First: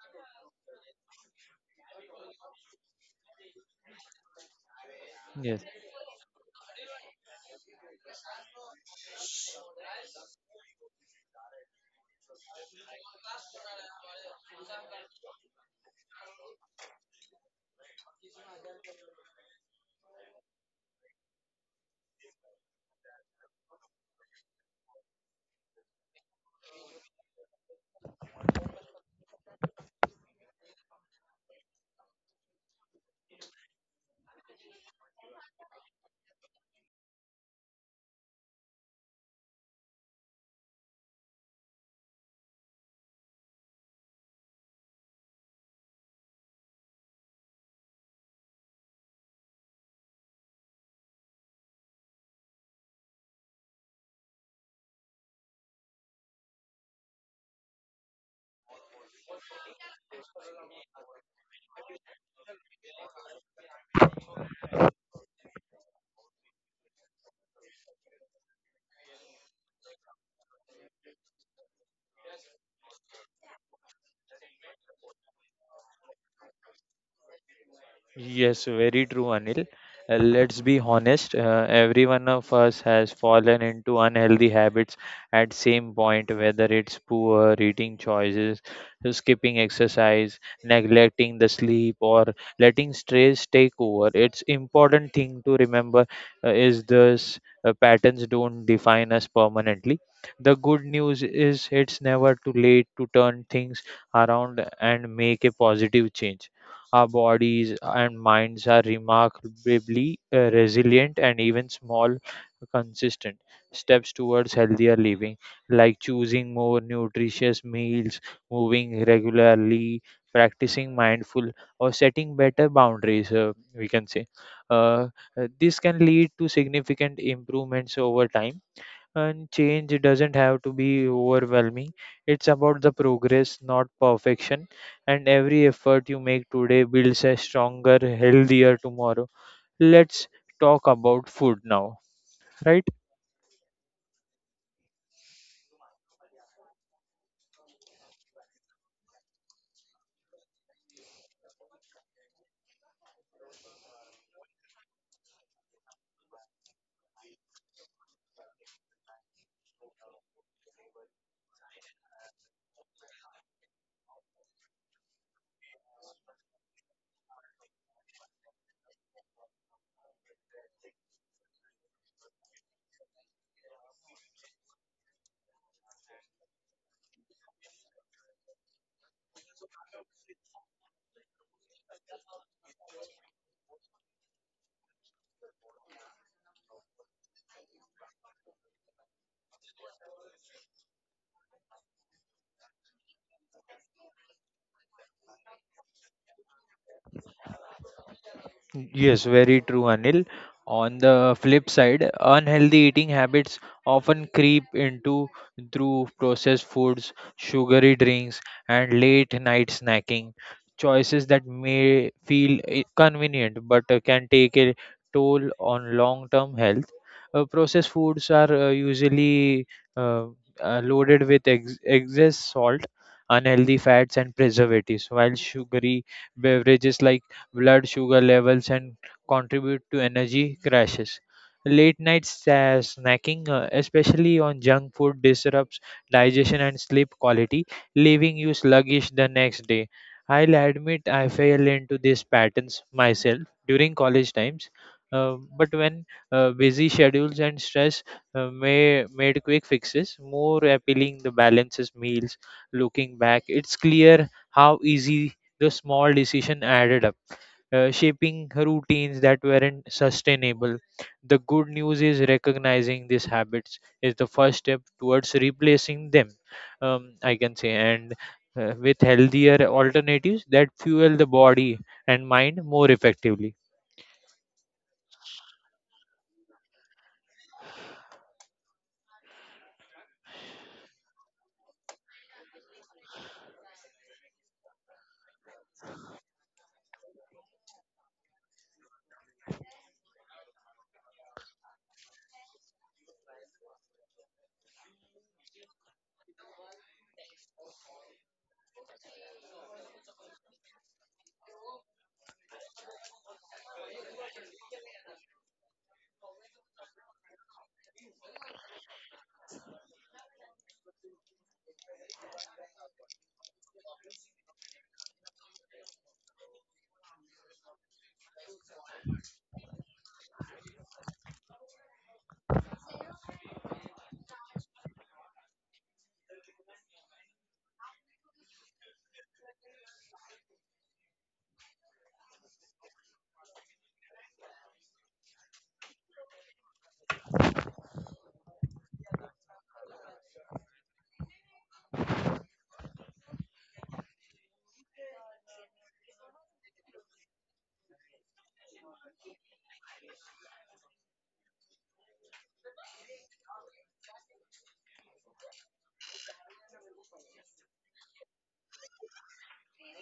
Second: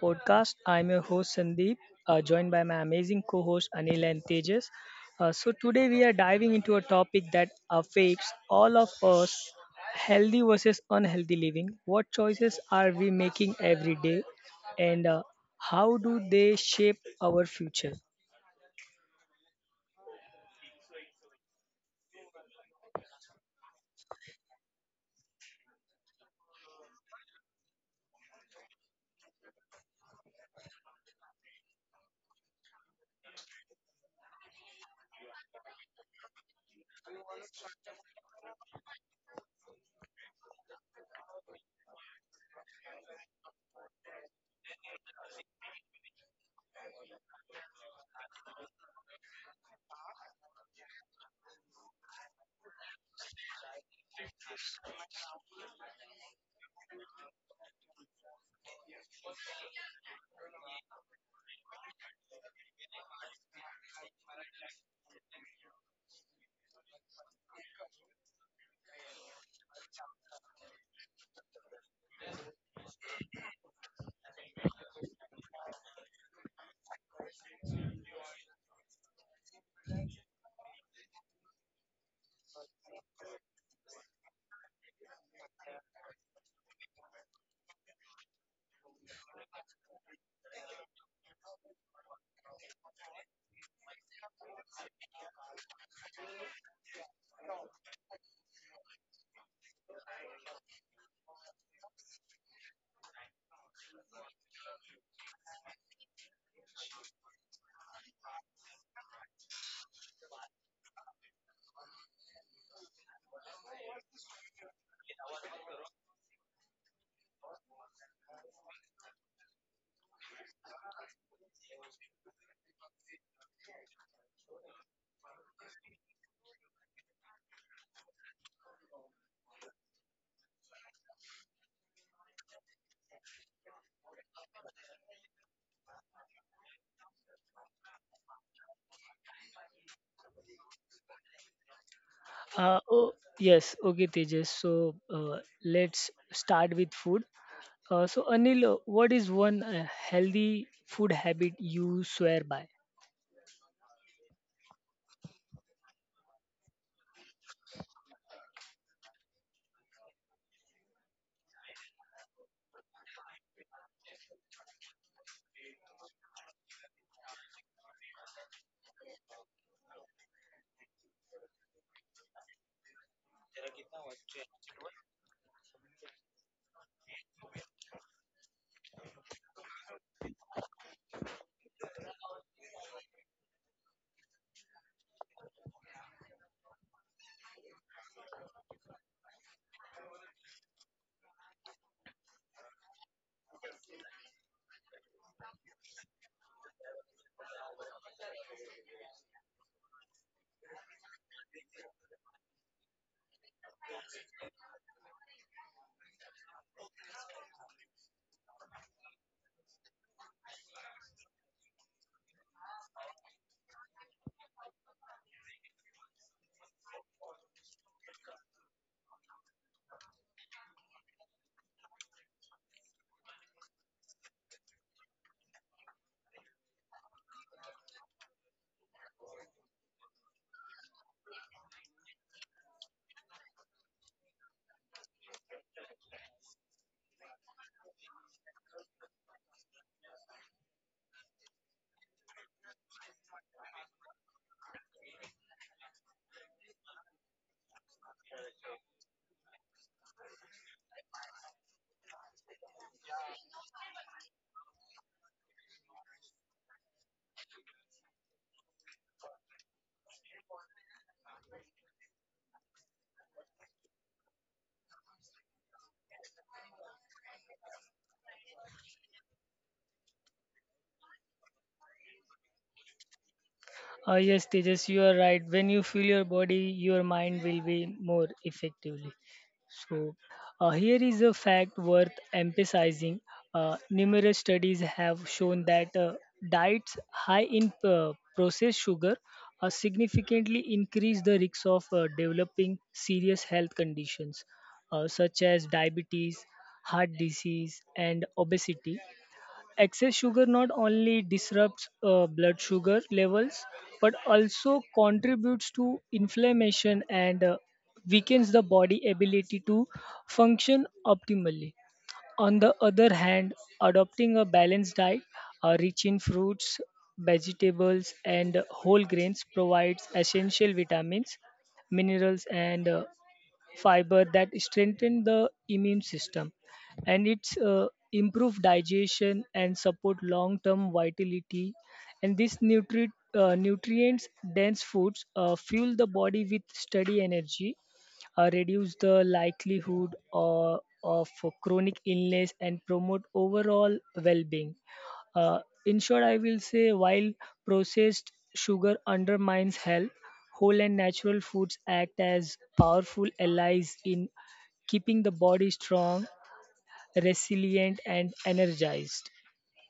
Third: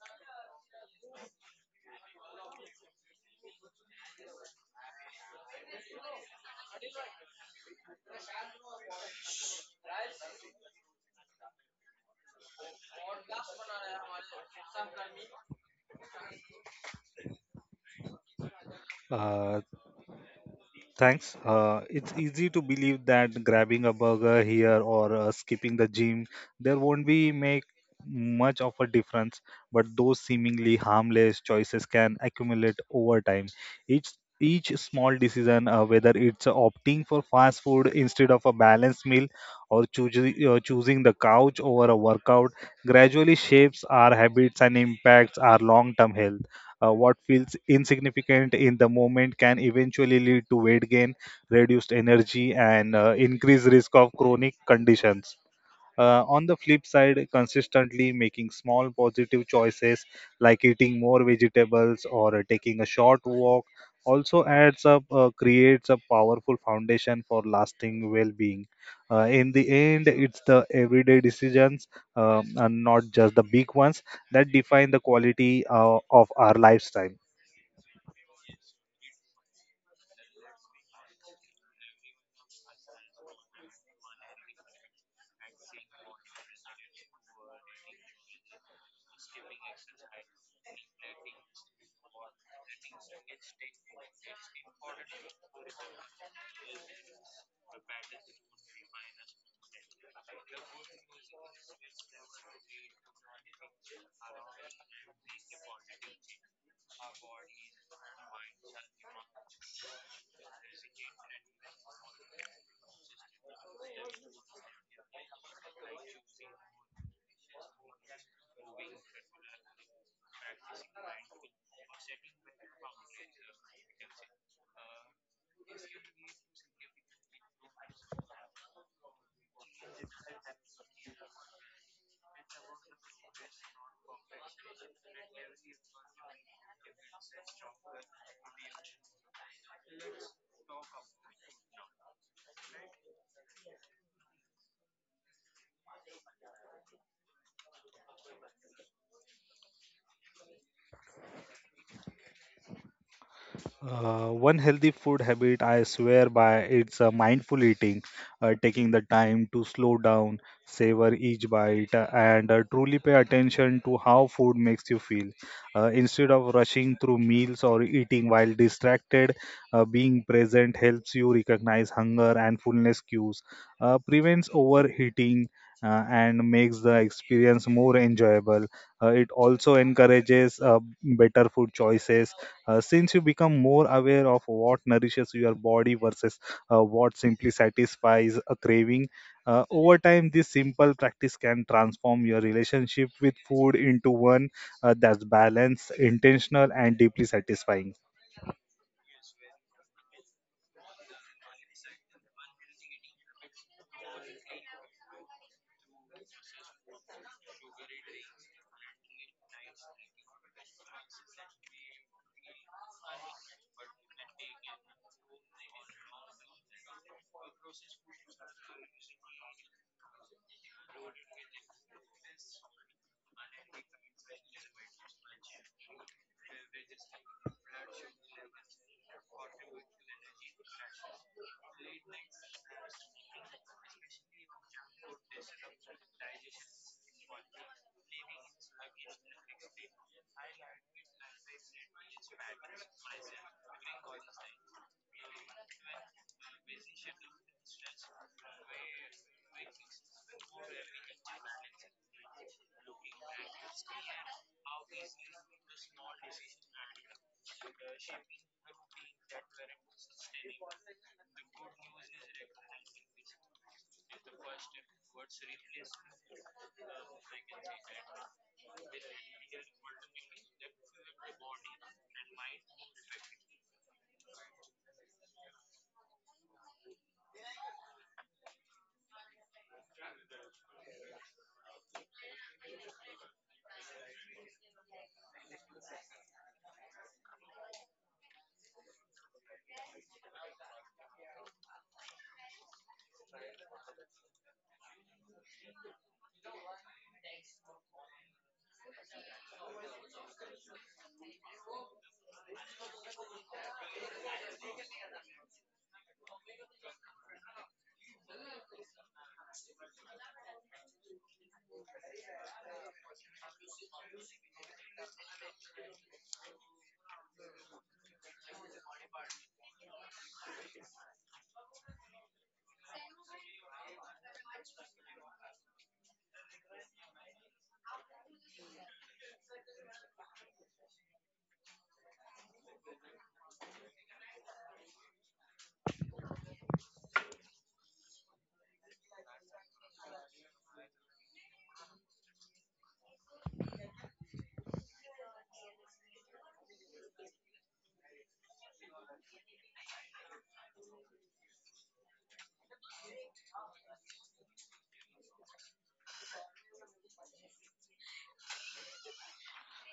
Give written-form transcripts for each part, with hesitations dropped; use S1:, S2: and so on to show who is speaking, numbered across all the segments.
S1: podcast. I'm your host Sandeep, joined by my amazing co-host Anil and Tejas. So
S2: Yes,
S1: today we are diving into a topic that affects all of us: healthy versus unhealthy living. What choices are we making every day, and how do they shape our future?
S3: Uh, Thanks. It's easy to believe that grabbing a burger here or skipping the gym, there won't be make much of a difference. But those seemingly harmless choices can accumulate over time. Each each small decision, whether it's opting for fast food instead of a balanced meal, or choosing the couch over a workout, gradually shapes our habits and impacts our long-term health. What feels insignificant in the moment can eventually lead to weight gain, reduced energy, and increased risk of chronic conditions. On the flip side, consistently making small positive choices like eating more vegetables or taking a short walk also adds up, creates a powerful foundation for lasting well being. In the end, it's the everyday decisions and not just the big ones that define the quality of our lifestyle.
S2: yes, Very true, Anil. Let's be honest, every one of us has fallen into unhealthy habits at same point, whether it's poor eating choices, skipping exercise, neglecting the sleep, or letting stress take over. It's important thing to remember is this patterns don't define us permanently. The good news is it's never too late to turn things around and make a positive change. Our bodies and minds are remarkably resilient, and even small, consistent steps towards healthier living, like choosing more nutritious meals, moving regularly, practicing mindful, or setting better boundaries, we can say. Uh, this can lead to significant improvements over time, and change doesn't have to be overwhelming. It's about the progress, not perfection. And every effort you make today builds a stronger, healthier tomorrow. Let's talk about food now, right?
S1: Uh, oh, yes, okay, Tejas. Let's start with food. Anil, what is one healthy food habit you swear by?
S3: One healthy food habit I swear by it's mindful eating, taking the time to slow down, savor each bite, and truly pay attention to how food makes you feel. Instead of rushing through meals or eating while distracted, being present helps you recognize hunger and fullness cues, prevents overheating. And makes the experience more enjoyable. It also encourages better food choices since you become more aware of what nourishes your body versus what simply satisfies a craving, over time, this simple practice can transform your relationship with food into one that's balanced, intentional, and deeply satisfying.
S2: Yes, very true, Anil. On the flip side, unhealthy eating habits often creep into through processed foods, sugary drinks, and late night snacking. Choices that may feel convenient but can take a toll on long term health. Processed foods are usually uh, loaded with excess salt, unhealthy fats, and preservatives, while sugary beverages like blood sugar levels, and contribute to energy crashes. Late night snacking, especially on junk food, disrupts digestion and sleep quality, leaving you sluggish the next day. I'll admit I fell into these patterns myself during college times, but when busy schedules and stress may made quick fixes more appealing the balances meals, looking back it's clear how easy the small decision added up, shaping routines that weren't sustainable. The good news is recognizing these habits is the first step towards replacing them, I can say, and with healthier alternatives that fuel the body and mind more effectively.
S1: Yes, Tejas, you are right. When you feel your body, your mind will be more effectively. So, here is a fact worth emphasizing. Numerous studies have shown that diets high in processed sugar significantly increase the risk of developing serious health conditions such as diabetes, heart disease, and obesity excess sugar not only disrupts blood sugar levels but also contributes to inflammation and weakens the body ability to function optimally on the other hand adopting a balanced diet rich in fruits vegetables and whole grains provides essential vitamins minerals and fiber that strengthen the immune system and it's improve digestion and support long term vitality and these nutrients dense foods fuel the body with steady energy reduce the likelihood of chronic illness and promote overall well being uh, in short, I will say while processed sugar undermines health, whole and natural foods act as powerful allies in keeping the body strong, resilient, and energized.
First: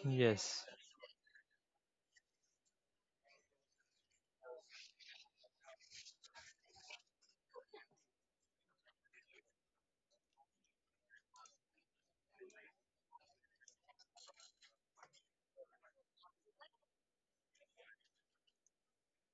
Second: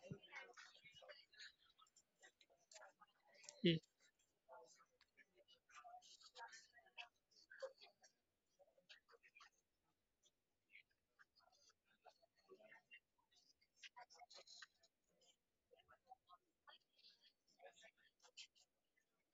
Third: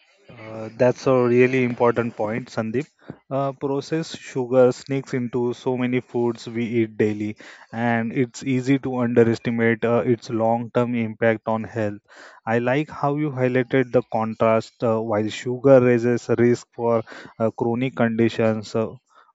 S2: Yes.
S3: That's a really important point, Sandeep. Processed sugar sneaks into so many foods we eat daily, and it's easy to underestimate its long-term impact on health. I like how you highlighted the contrast. While sugar raises risk for chronic conditions,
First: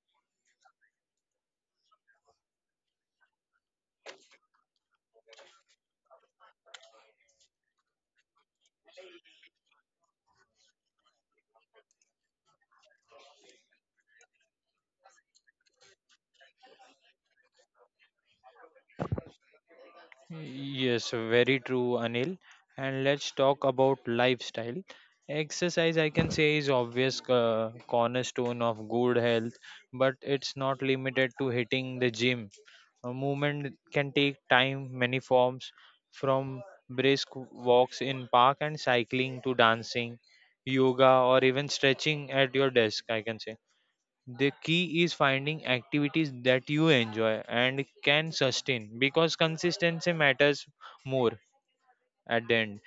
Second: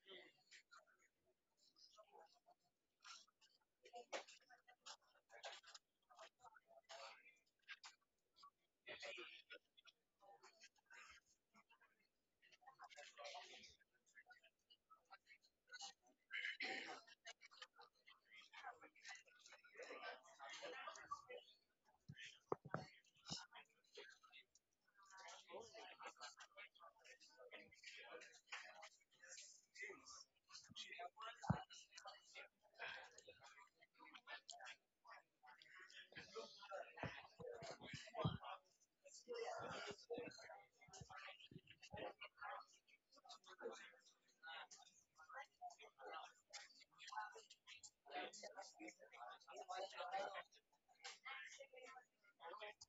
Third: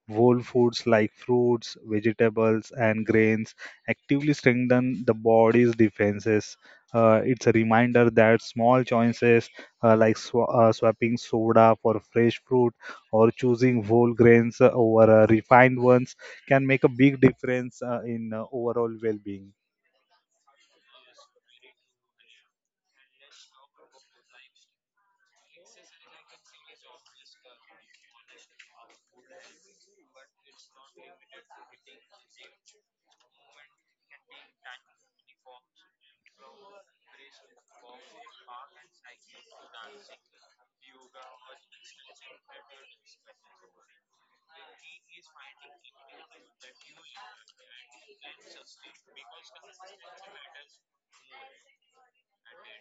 S3: whole foods like fruits, vegetables, and grains actively strengthen the body's defenses. It's a reminder that small choices like swapping soda for fresh fruit or choosing whole grains over refined ones, can make a big difference in overall well being.
S2: Yes, very true, Anil. And let's talk about lifestyle. Exercise, I can say, is obvious cornerstone of good health, but it's not limited to hitting the gym. A movement can take time, many forms, from brisk walks in park and cycling to dancing, yoga, or even stretching at your desk, I can say. The key is finding activities that you enjoy and can sustain, because consistency matters more at the end.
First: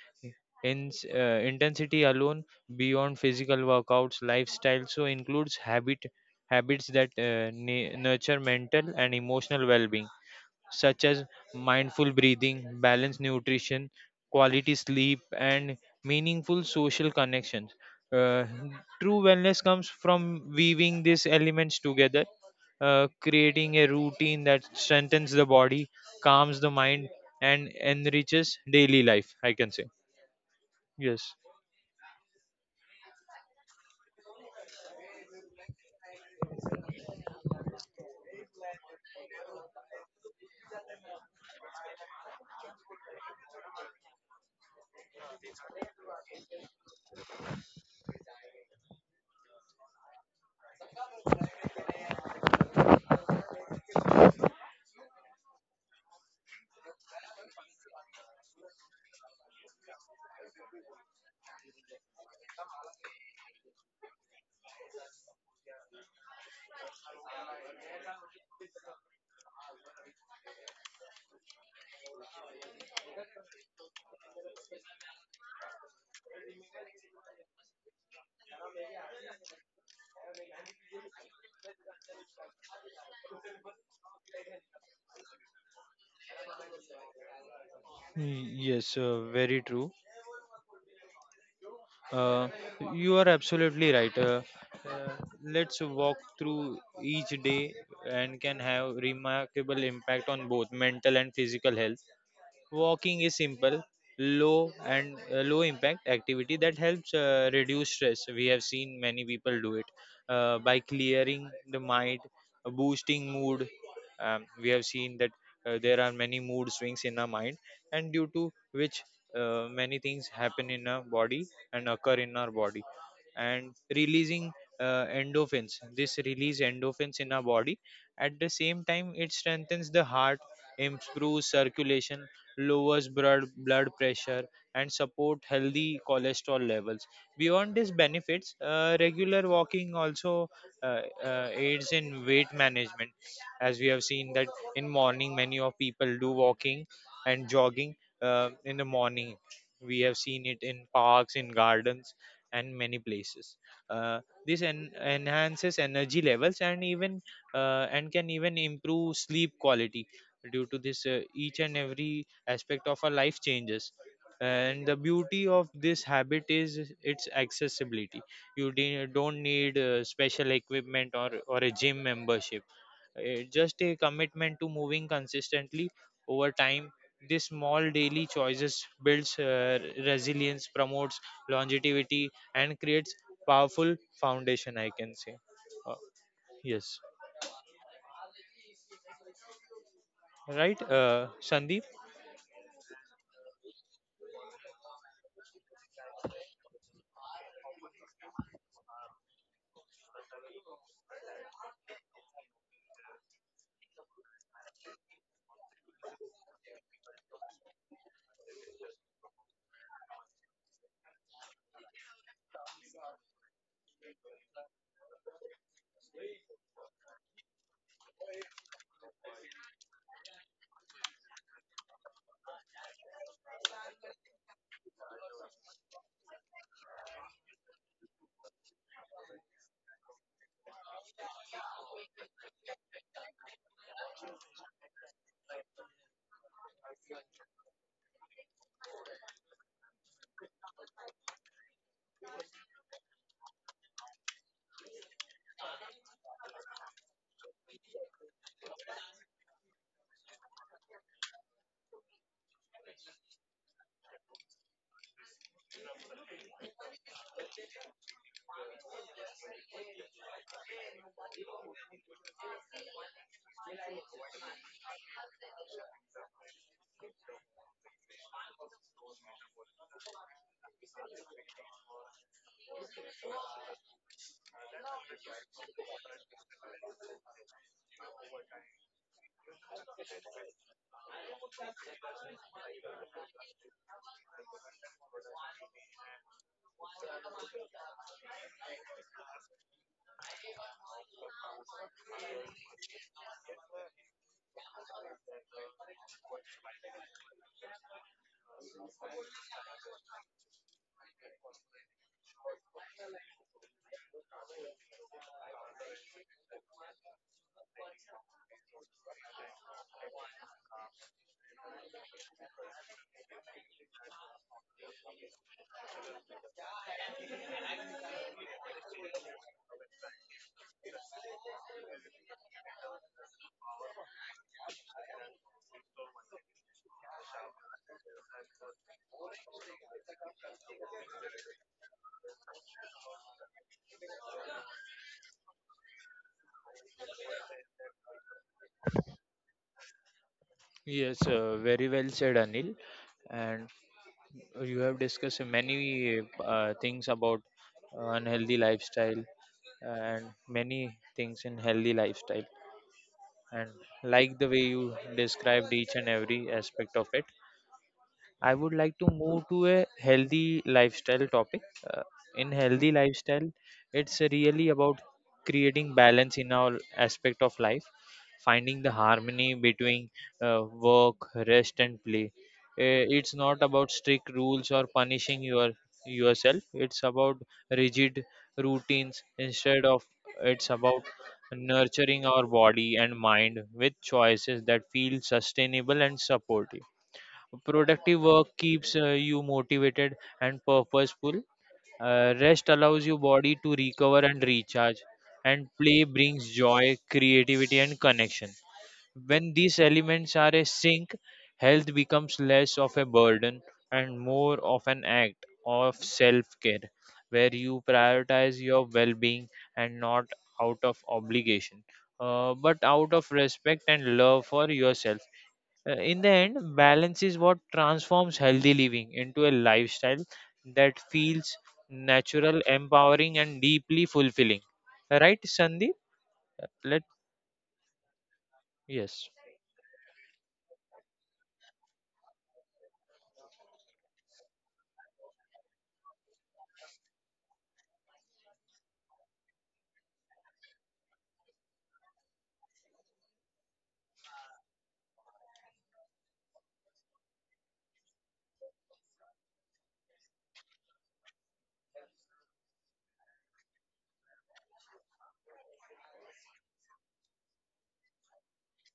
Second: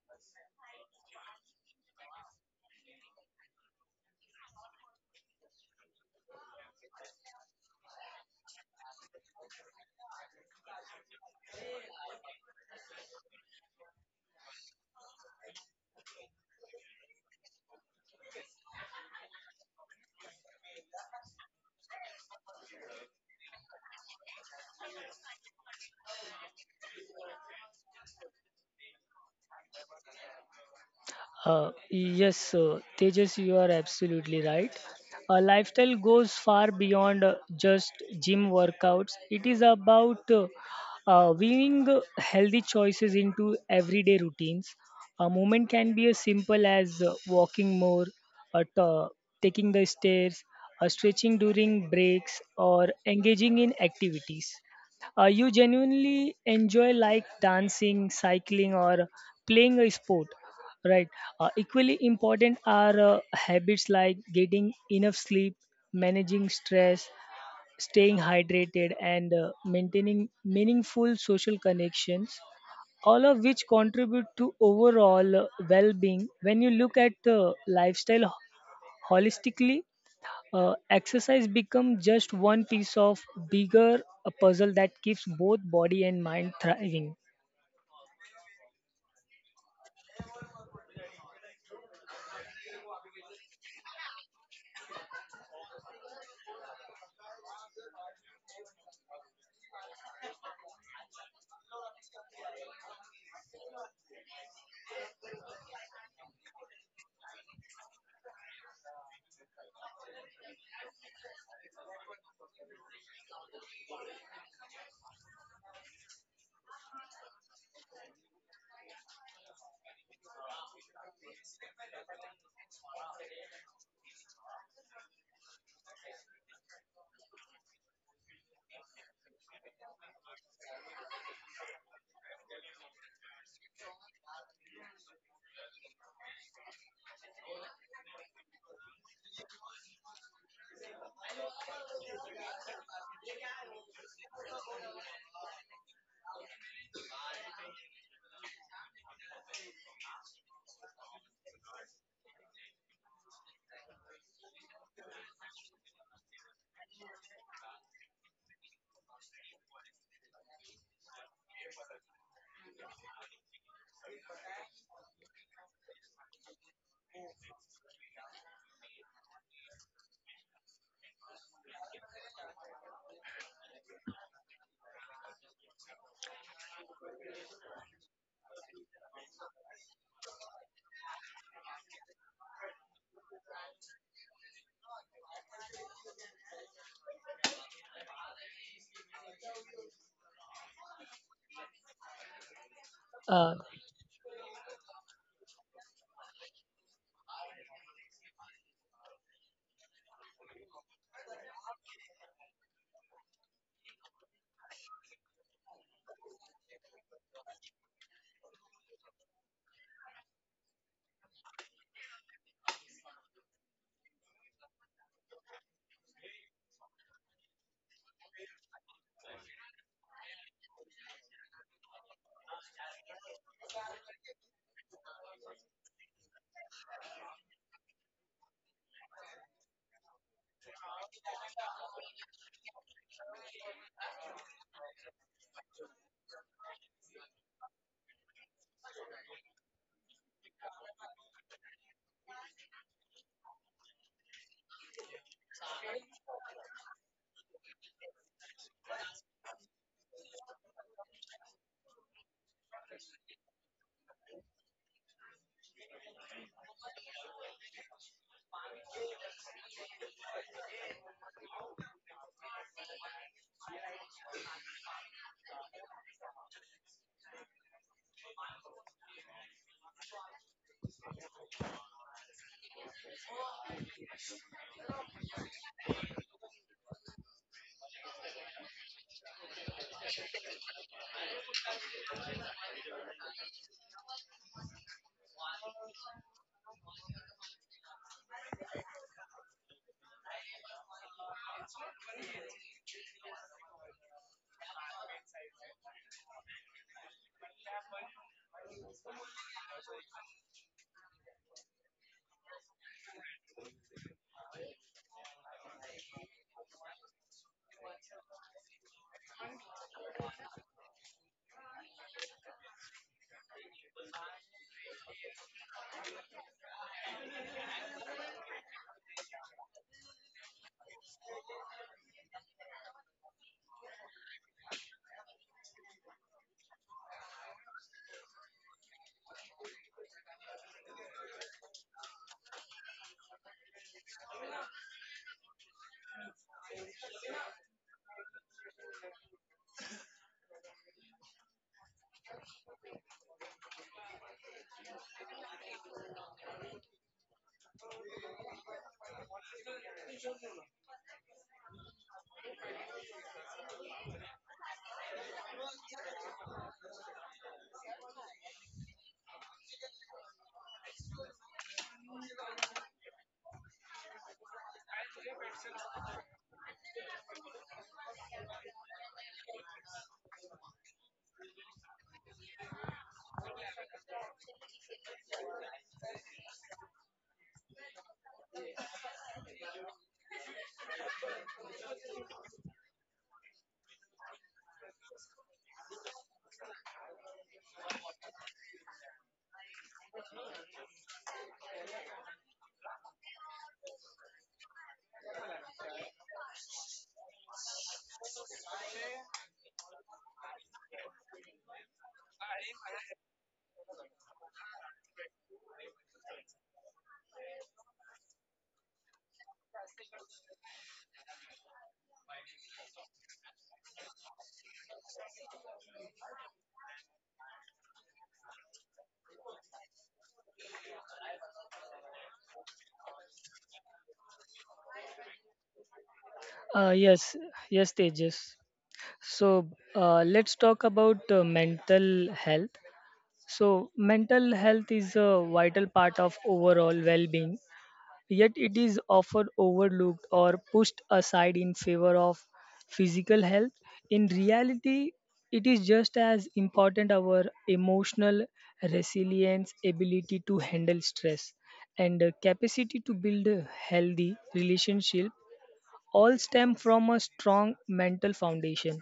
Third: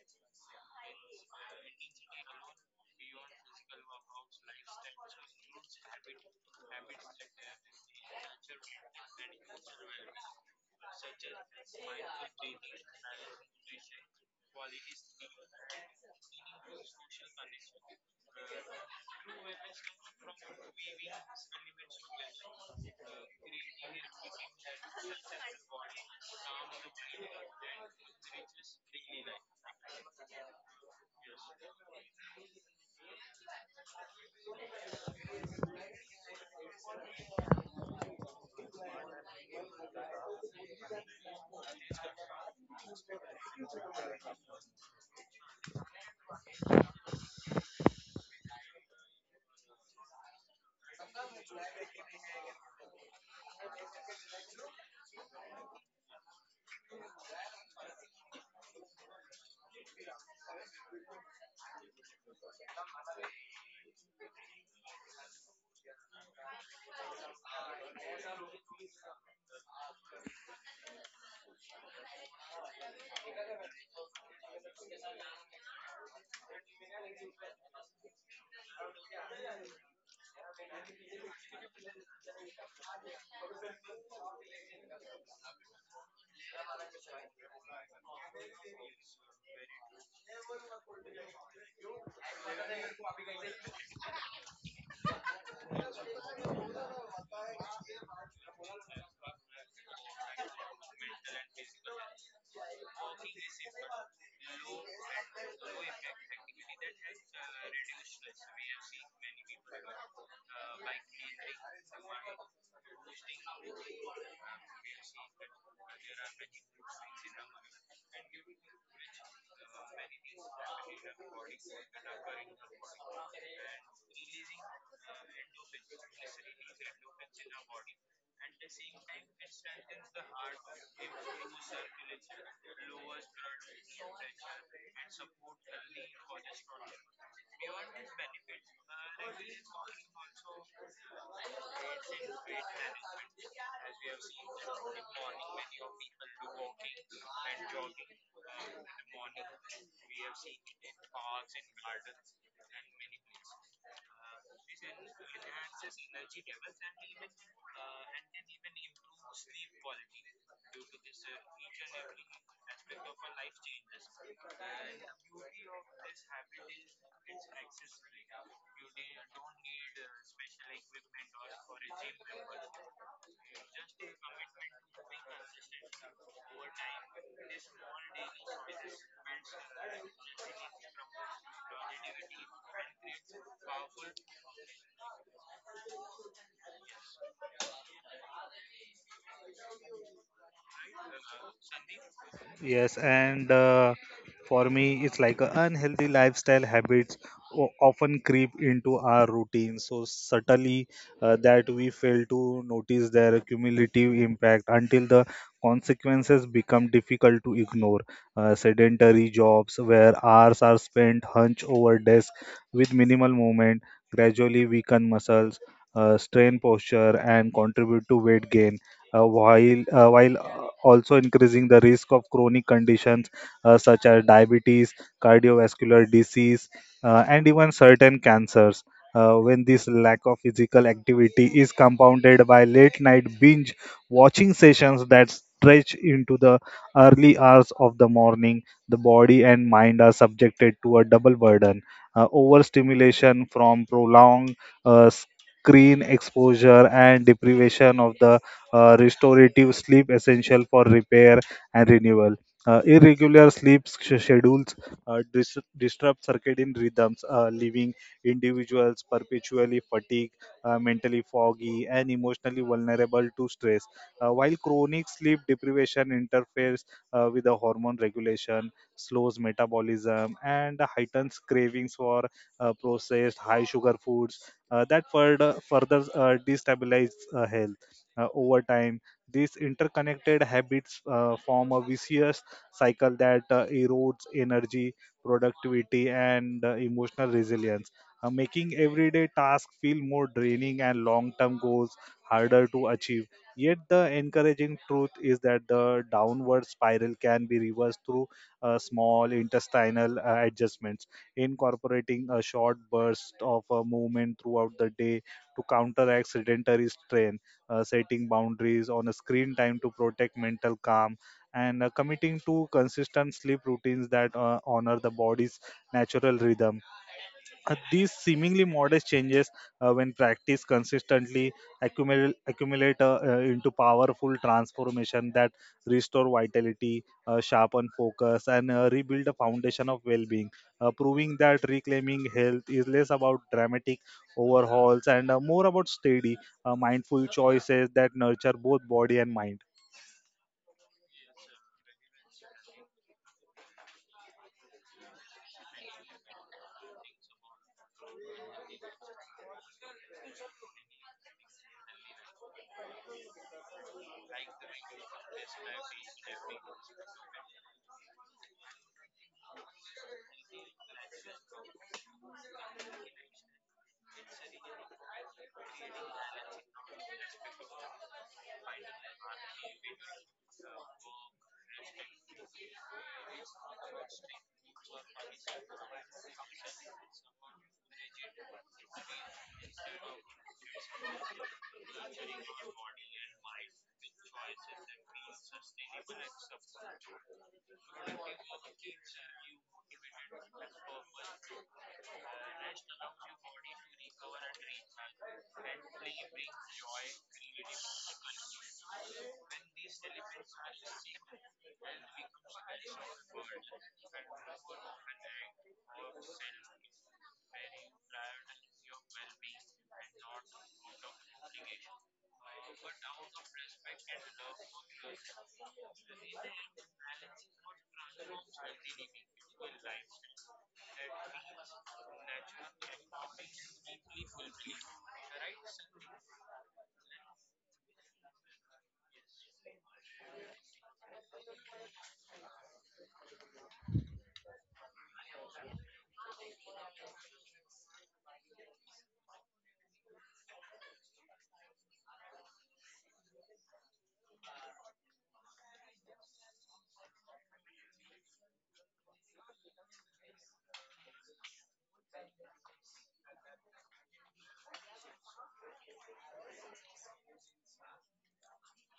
S2: In, intensity alone, beyond physical workouts, lifestyle so includes habits that nurture mental and emotional well-being such as mindful breathing, balanced nutrition, quality sleep, and meaningful social connections. Uh, True wellness comes from weaving these elements together, creating a routine that strengthens the body, calms the mind, and enriches daily life, I can say. Yes.
S1: Yes, Tejas, you are absolutely right. A lifestyle goes far beyond just gym workouts. It is about weaving healthy choices into everyday routines. A movement can be as simple as walking more, or taking the stairs, or stretching during breaks, or engaging in activities you genuinely enjoy like dancing cycling or playing a sport right equally important are habits like getting enough sleep managing stress staying hydrated and maintaining meaningful social connections all of which contribute to overall well-being when you look at lifestyle holistically exercise becomes just one piece of bigger a puzzle that keeps both body and mind thriving.
S2: Very true. Uh, you are absolutely right. Uh, let's walk through each day and can have remarkable impact on both mental and physical health. Walking is simple, low and low impact activity that helps reduce stress. We have seen many people do it by clearing the mind, boosting mood. We have seen that there are many mood swings in our mind, and due to which many things happen in our body and occur in our body, and releasing endorphins. This release endorphins in our body. At the same time, it strengthens the heart, improves circulation, lowers blood pressure, and support healthy cholesterol levels. Beyond these benefits, regular walking also aids in weight management. As we have seen that in morning, many of people do walking and jogging in the morning. We have seen it in parks, in gardens, and many places. Uh, this enhances energy levels, and even and can even improve sleep quality. Due to this, each and every aspect of our life changes, and the beauty of this habit is its accessibility. You don't need special equipment, or a gym membership. Uh, just a commitment to moving consistently over time, this small daily choices builds resilience, promotes longevity, and creates powerful foundation, I can say. Uh, yes right uh, Sandeep.
S3: Yes, and
S1: Uh,
S3: for me, it's like a unhealthy lifestyle habits often creep into our routine so subtly that we fail to notice their cumulative impact until the consequences become difficult to ignore. Sedentary jobs where hours are spent hunched over desk with minimal movement gradually weaken muscles strain posture and contribute to weight gain while also increasing the risk of chronic conditions such as diabetes cardiovascular disease and even certain cancers. When this lack of physical activity is compounded by late night binge watching sessions that stretch into the early hours of the morning, the body and mind are subjected to a double burden, overstimulation from prolonged uh, screen exposure and deprivation of the restorative sleep essential for repair and renewal. Irregular schedules disrupt circadian rhythms, leaving individuals perpetually fatigued, mentally foggy, and emotionally vulnerable to stress. While chronic sleep deprivation interferes with the hormone regulation, slows metabolism, and heightens cravings for processed, high sugar foods that further destabilize health over time. These interconnected habits form a vicious cycle that erodes energy, productivity, and emotional resilience, making everyday tasks feel more draining and long term goals harder to achieve. Yet, the encouraging truth is that the downward spiral can be reversed through small intestinal adjustments, incorporating a short burst of a movement throughout the day to counteract sedentary strain, setting boundaries on a screen time to protect mental calm, and committing to consistent sleep routines that honor the body's natural rhythm. These seemingly modest changes, when practiced consistently, accumulate into powerful transformation that restore vitality, sharpen focus, and rebuild a foundation of well-being, proving that reclaiming health is less about dramatic overhauls and more about steady, mindful choices that nurture both body and mind.
S2: Yes, very well said, Anil. And you have discussed many things about unhealthy lifestyle and many things in healthy lifestyle. And like the way you described each and every aspect of it, I would like to move to a healthy lifestyle topic. Uh, in healthy lifestyle, it's really about creating balance in all aspect of life, finding the harmony between work, rest, and play. It's not about strict rules or punishing yourself. It's about rigid routines. Instead of, it's about nurturing our body and mind with choices that feel sustainable and supportive. Productive work keeps you motivated and purposeful. Rest allows your body to recover and recharge, and play brings joy, creativity, and connection. When these elements are a sync, health becomes less of a burden and more of an act of self care, where you prioritize your well being and not out of obligation, but out of respect and love for yourself. In the end, balance is what transforms healthy living into a lifestyle that feels natural, empowering, and deeply fulfilling. Right, Sandeep? Let
S1: yes, yes, Tejas.
S2: yes,
S1: So let's talk about mental health. So mental health is a vital part of overall well-being, yet it is often overlooked or pushed aside in favor of physical health. In reality, it is just as important our emotional resilience, ability to handle stress, and capacity to build a healthy relationship all stem from a strong mental foundation.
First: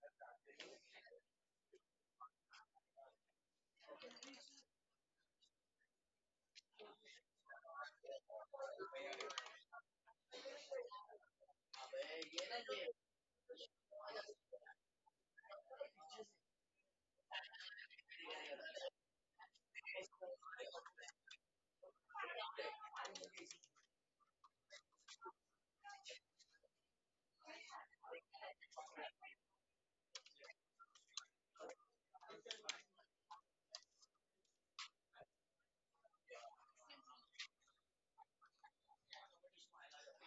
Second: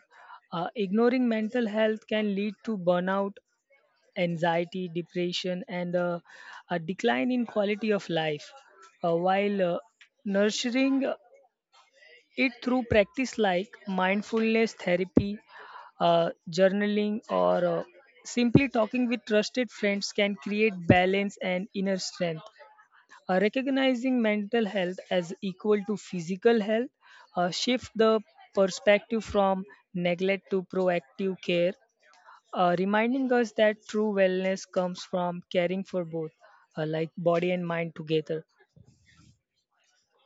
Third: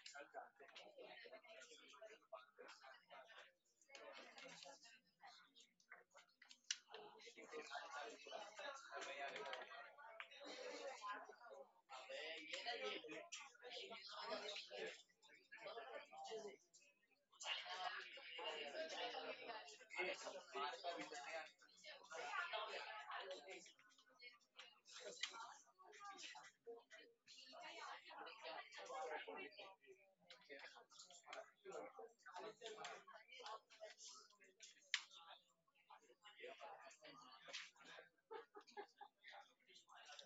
S1: Ignoring mental health can lead to burnout, anxiety, depression, and a decline in quality of life. While nurturing it through practice like mindfulness therapy, journaling, or simply talking with trusted friends can create balance and inner strength. Recognizing mental health as equal to physical health shift the perspective from neglect to proactive care, reminding us that true wellness comes from caring for both, like body and mind together.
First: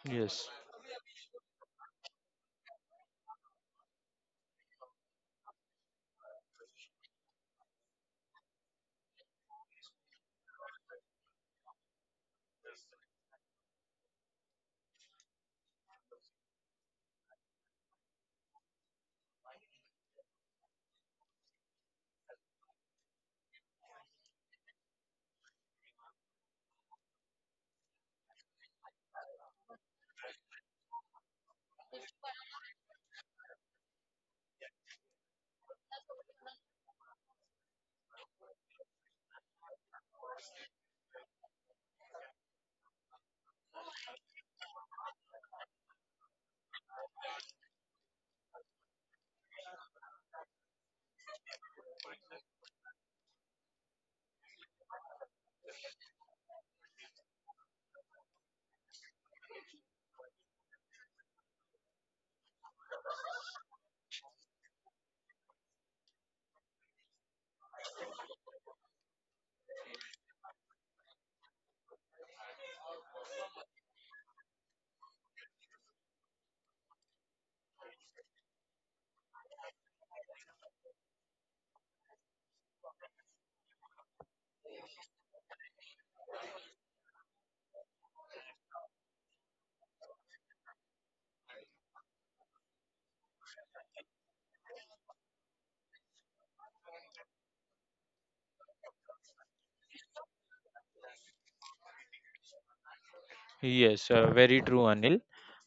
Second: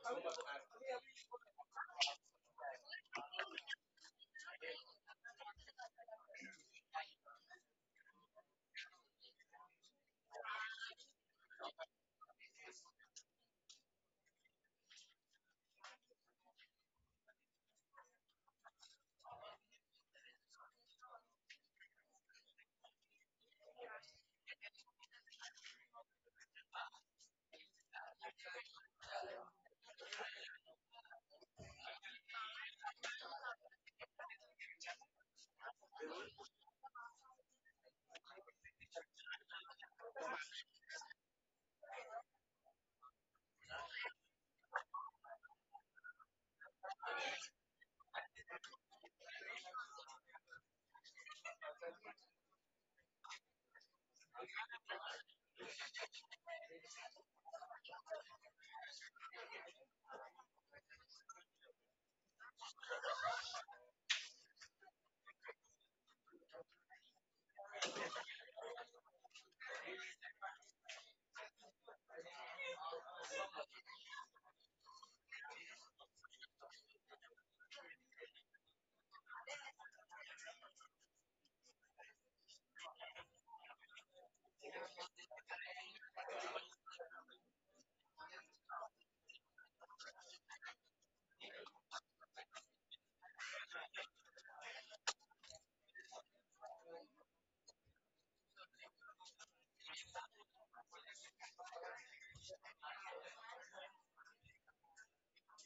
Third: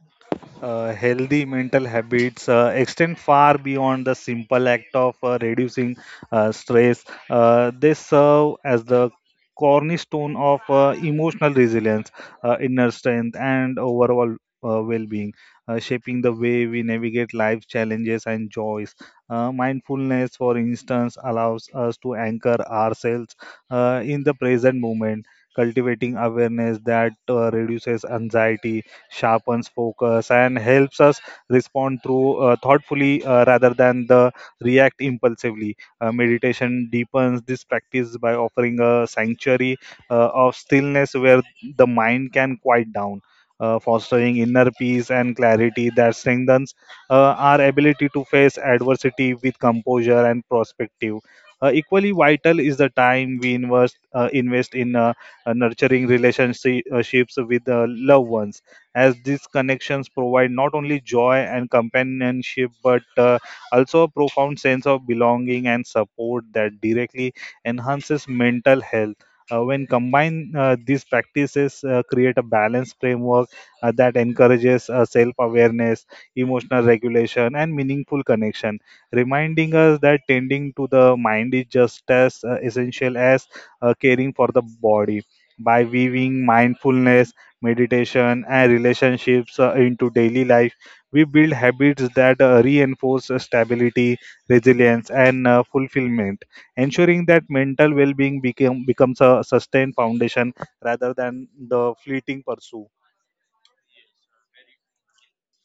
S2: yes,
S3: Healthy mental habits extend far beyond the simple act of reducing stress. They serve as the cornerstone of emotional resilience, inner strength, and overall well being, shaping the way we navigate life's challenges and joys. Mindfulness, for instance, allows us to anchor ourselves in the present moment. Cultivating awareness that reduces anxiety, sharpens focus and helps us respond through thoughtfully rather than the react impulsively. Meditation deepens this practice by offering a sanctuary of stillness where the mind can quiet down, fostering inner peace and clarity that strengthens our ability to face adversity with composure and perspective. Equally vital is the time we invest in nurturing relationships with loved ones, as these connections provide not only joy and companionship but also a profound sense of belonging and support that directly enhances mental health. When combined, these practices create a balanced framework that encourages self awareness, emotional regulation, and meaningful connection, reminding us that tending to the mind is just as essential as caring for the body. By weaving mindfulness meditation, and relationships into daily life, we build habits that reinforce stability, resilience, and fulfillment, ensuring that mental well-being becomes a sustained foundation rather than the fleeting pursuit.
S2: yes. Very true, Anil.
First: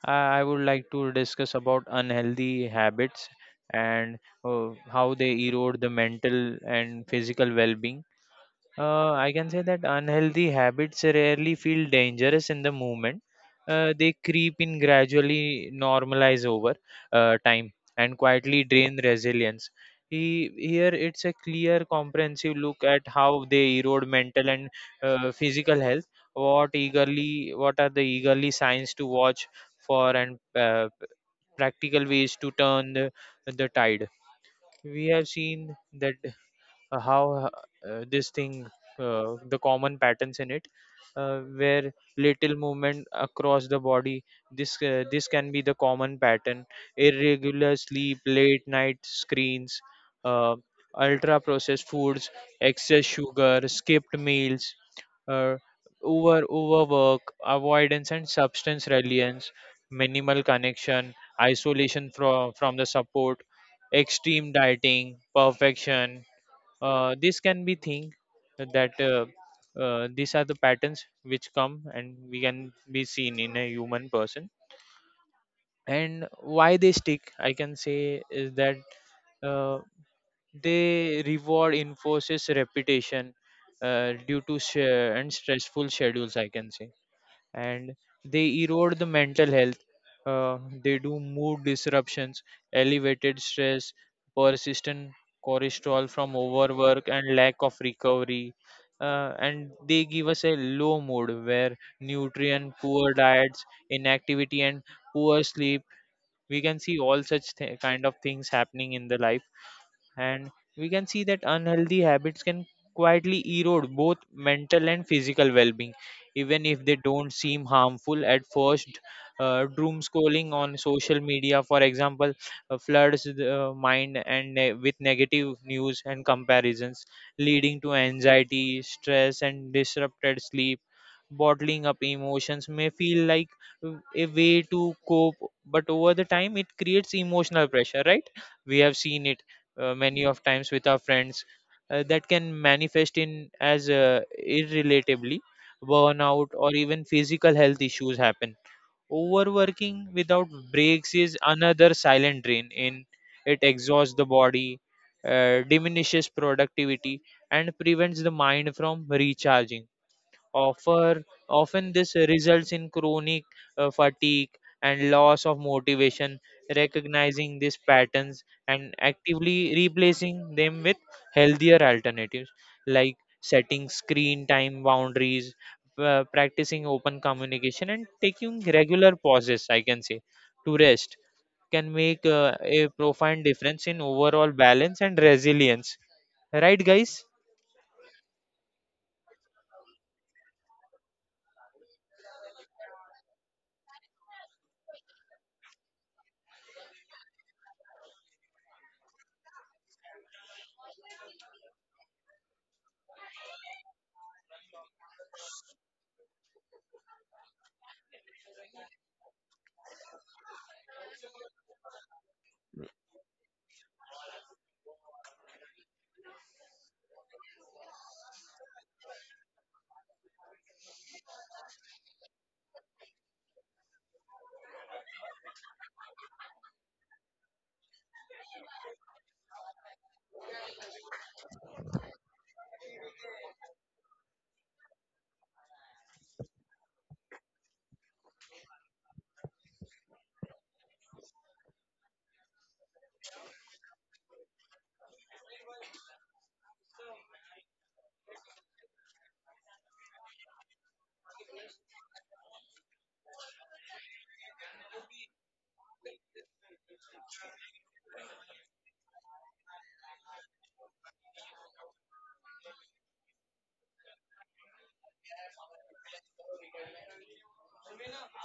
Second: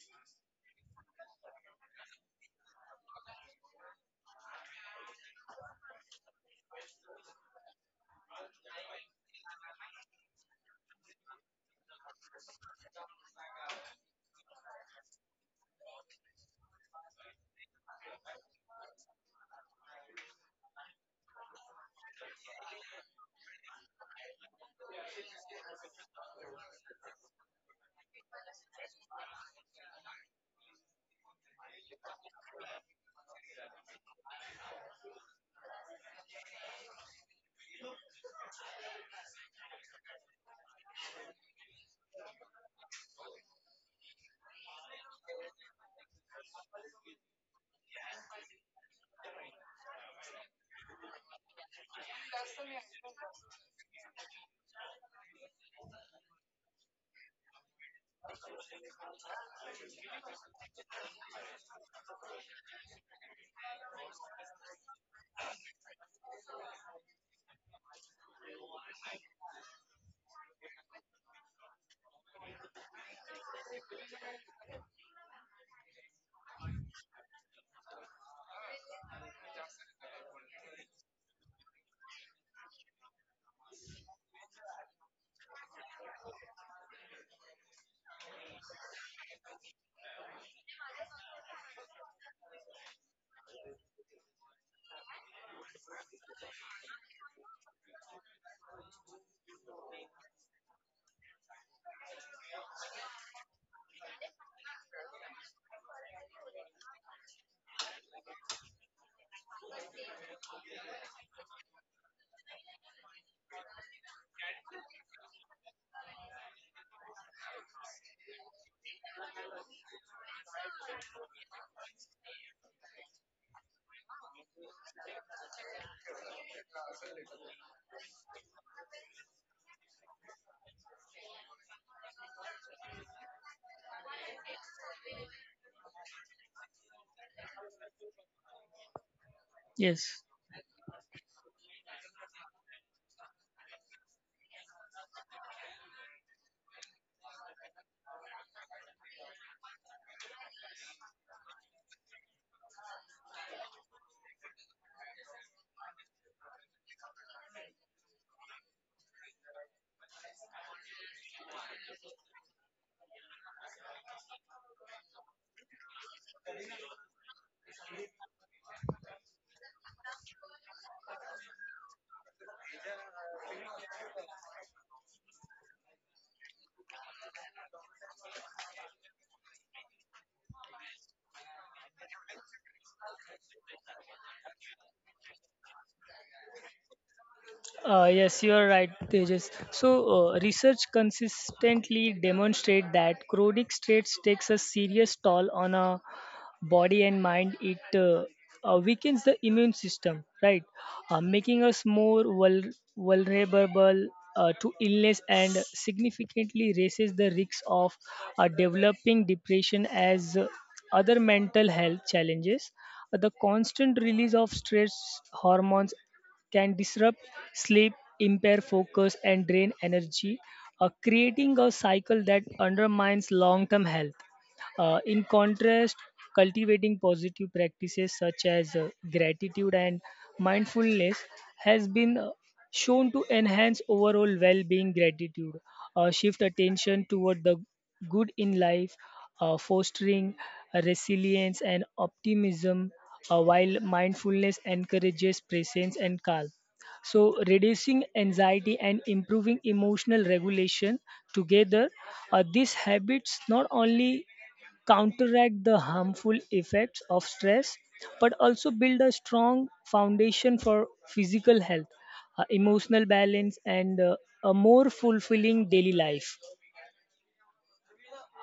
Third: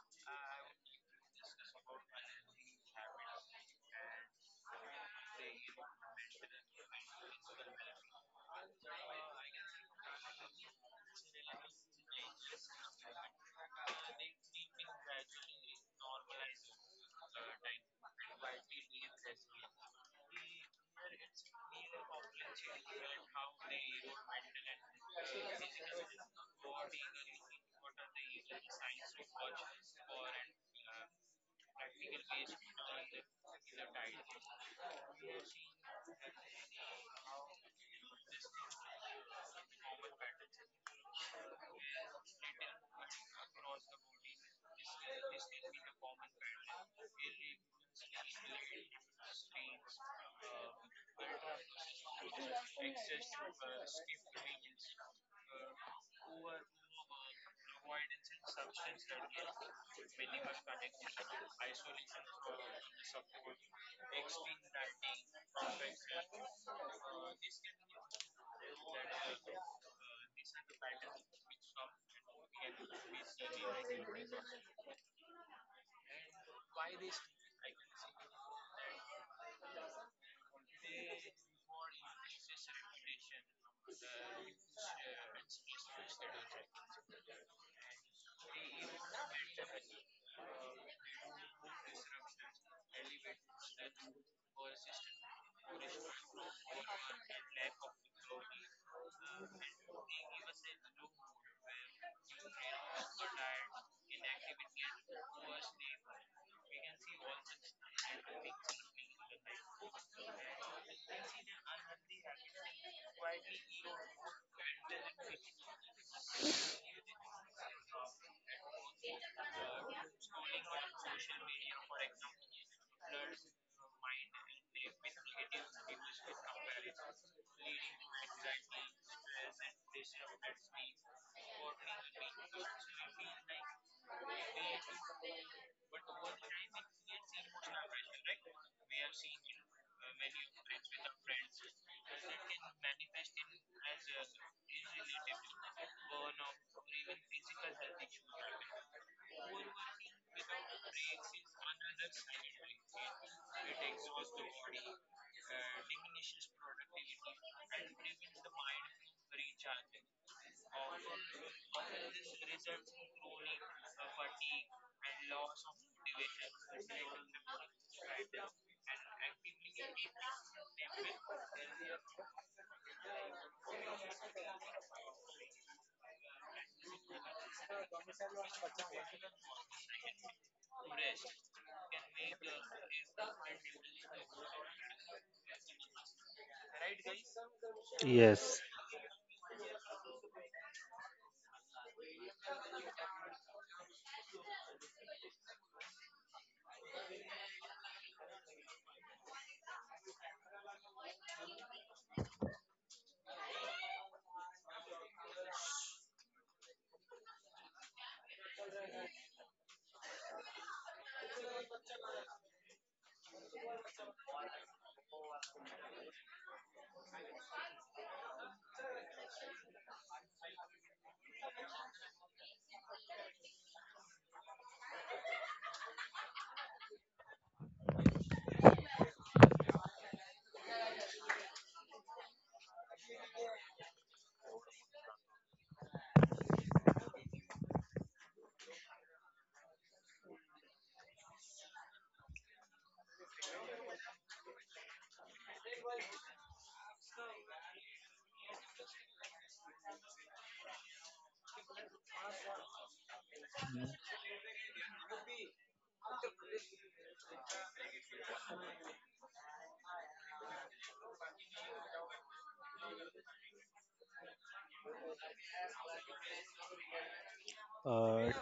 S2: I would like to discuss about unhealthy habits and how they erode the mental and physical well-being. I can say that unhealthy habits rarely feel dangerous in the moment. They creep in gradually, normalize over time, and quietly drain resilience. Here, it's a clear, comprehensive look at how they erode mental and physical health. What eagerly, what are the eagerly signs to watch for, and practical ways to turn the tide. We have seen that how this thing, the common patterns in it, where little movement across the body, this this can be the common pattern: irregular sleep, late night screens, uh, ultra processed foods, excess sugar, skipped meals, uh, over overwork, avoidance and substance reliance, minimal connection, isolation from the support, extreme dieting perfection. This can be think that these are the patterns which come and we can be seen in a human person. And why they stick, I can say, is that uh, they reward enforces reputation uh, due to sh- and stressful schedules, I can say, and they erode the mental health. Uh, they do mood disruptions, elevated stress, persistent cortisol from overwork, and lack of recovery. And they give us a low mood where nutrient poor diets, inactivity, and poor sleep. We can see all such kind of things happening in the life, and we can see that unhealthy habits can quietly erode both mental and physical well-being, even if they don't seem harmful at first. Doom scrolling on social media, for example, floods the mind and with negative news and comparisons, leading to anxiety, stress, and disrupted sleep. Bottling up emotions may feel like a way to cope, but over the time it creates emotional pressure, right? We have seen it
S1: Yes.
S2: many of times with our friends, that can manifest in as irrelatably burnout, or even physical health issues happen. Overworking without breaks is another silent drain. In it exhausts the body, diminishes productivity, and prevents the mind from recharging. Often this results in chronic fatigue and loss of motivation. Recognizing these patterns and actively replacing them with healthier alternatives, like setting screen time boundaries, practicing open communication, and taking regular pauses, I can say, to rest, can make a profound difference in overall balance and resilience. Right, guys?
S1: Yes, you
S3: Yes,
S1: are right, Tejas. So, research consistently demonstrate that chronic stress takes a serious toll on a body and mind it weakens the immune system right making us more vulnerable to illness and significantly raises the risk of developing depression as other mental health challenges. The constant release of stress hormones can disrupt sleep, impair focus, and drain energy, creating a cycle that undermines long term health. In contrast, cultivating positive practices such as gratitude and mindfulness has been shown to enhance overall well being, gratitude, shift attention toward the good in life, fostering resilience and optimism, while mindfulness encourages presence and calm. So, reducing anxiety and improving emotional regulation together, these habits not only counteract the harmful effects of stress, but also build a strong foundation for physical health, emotional balance, and a more fulfilling daily life.
S3: uh,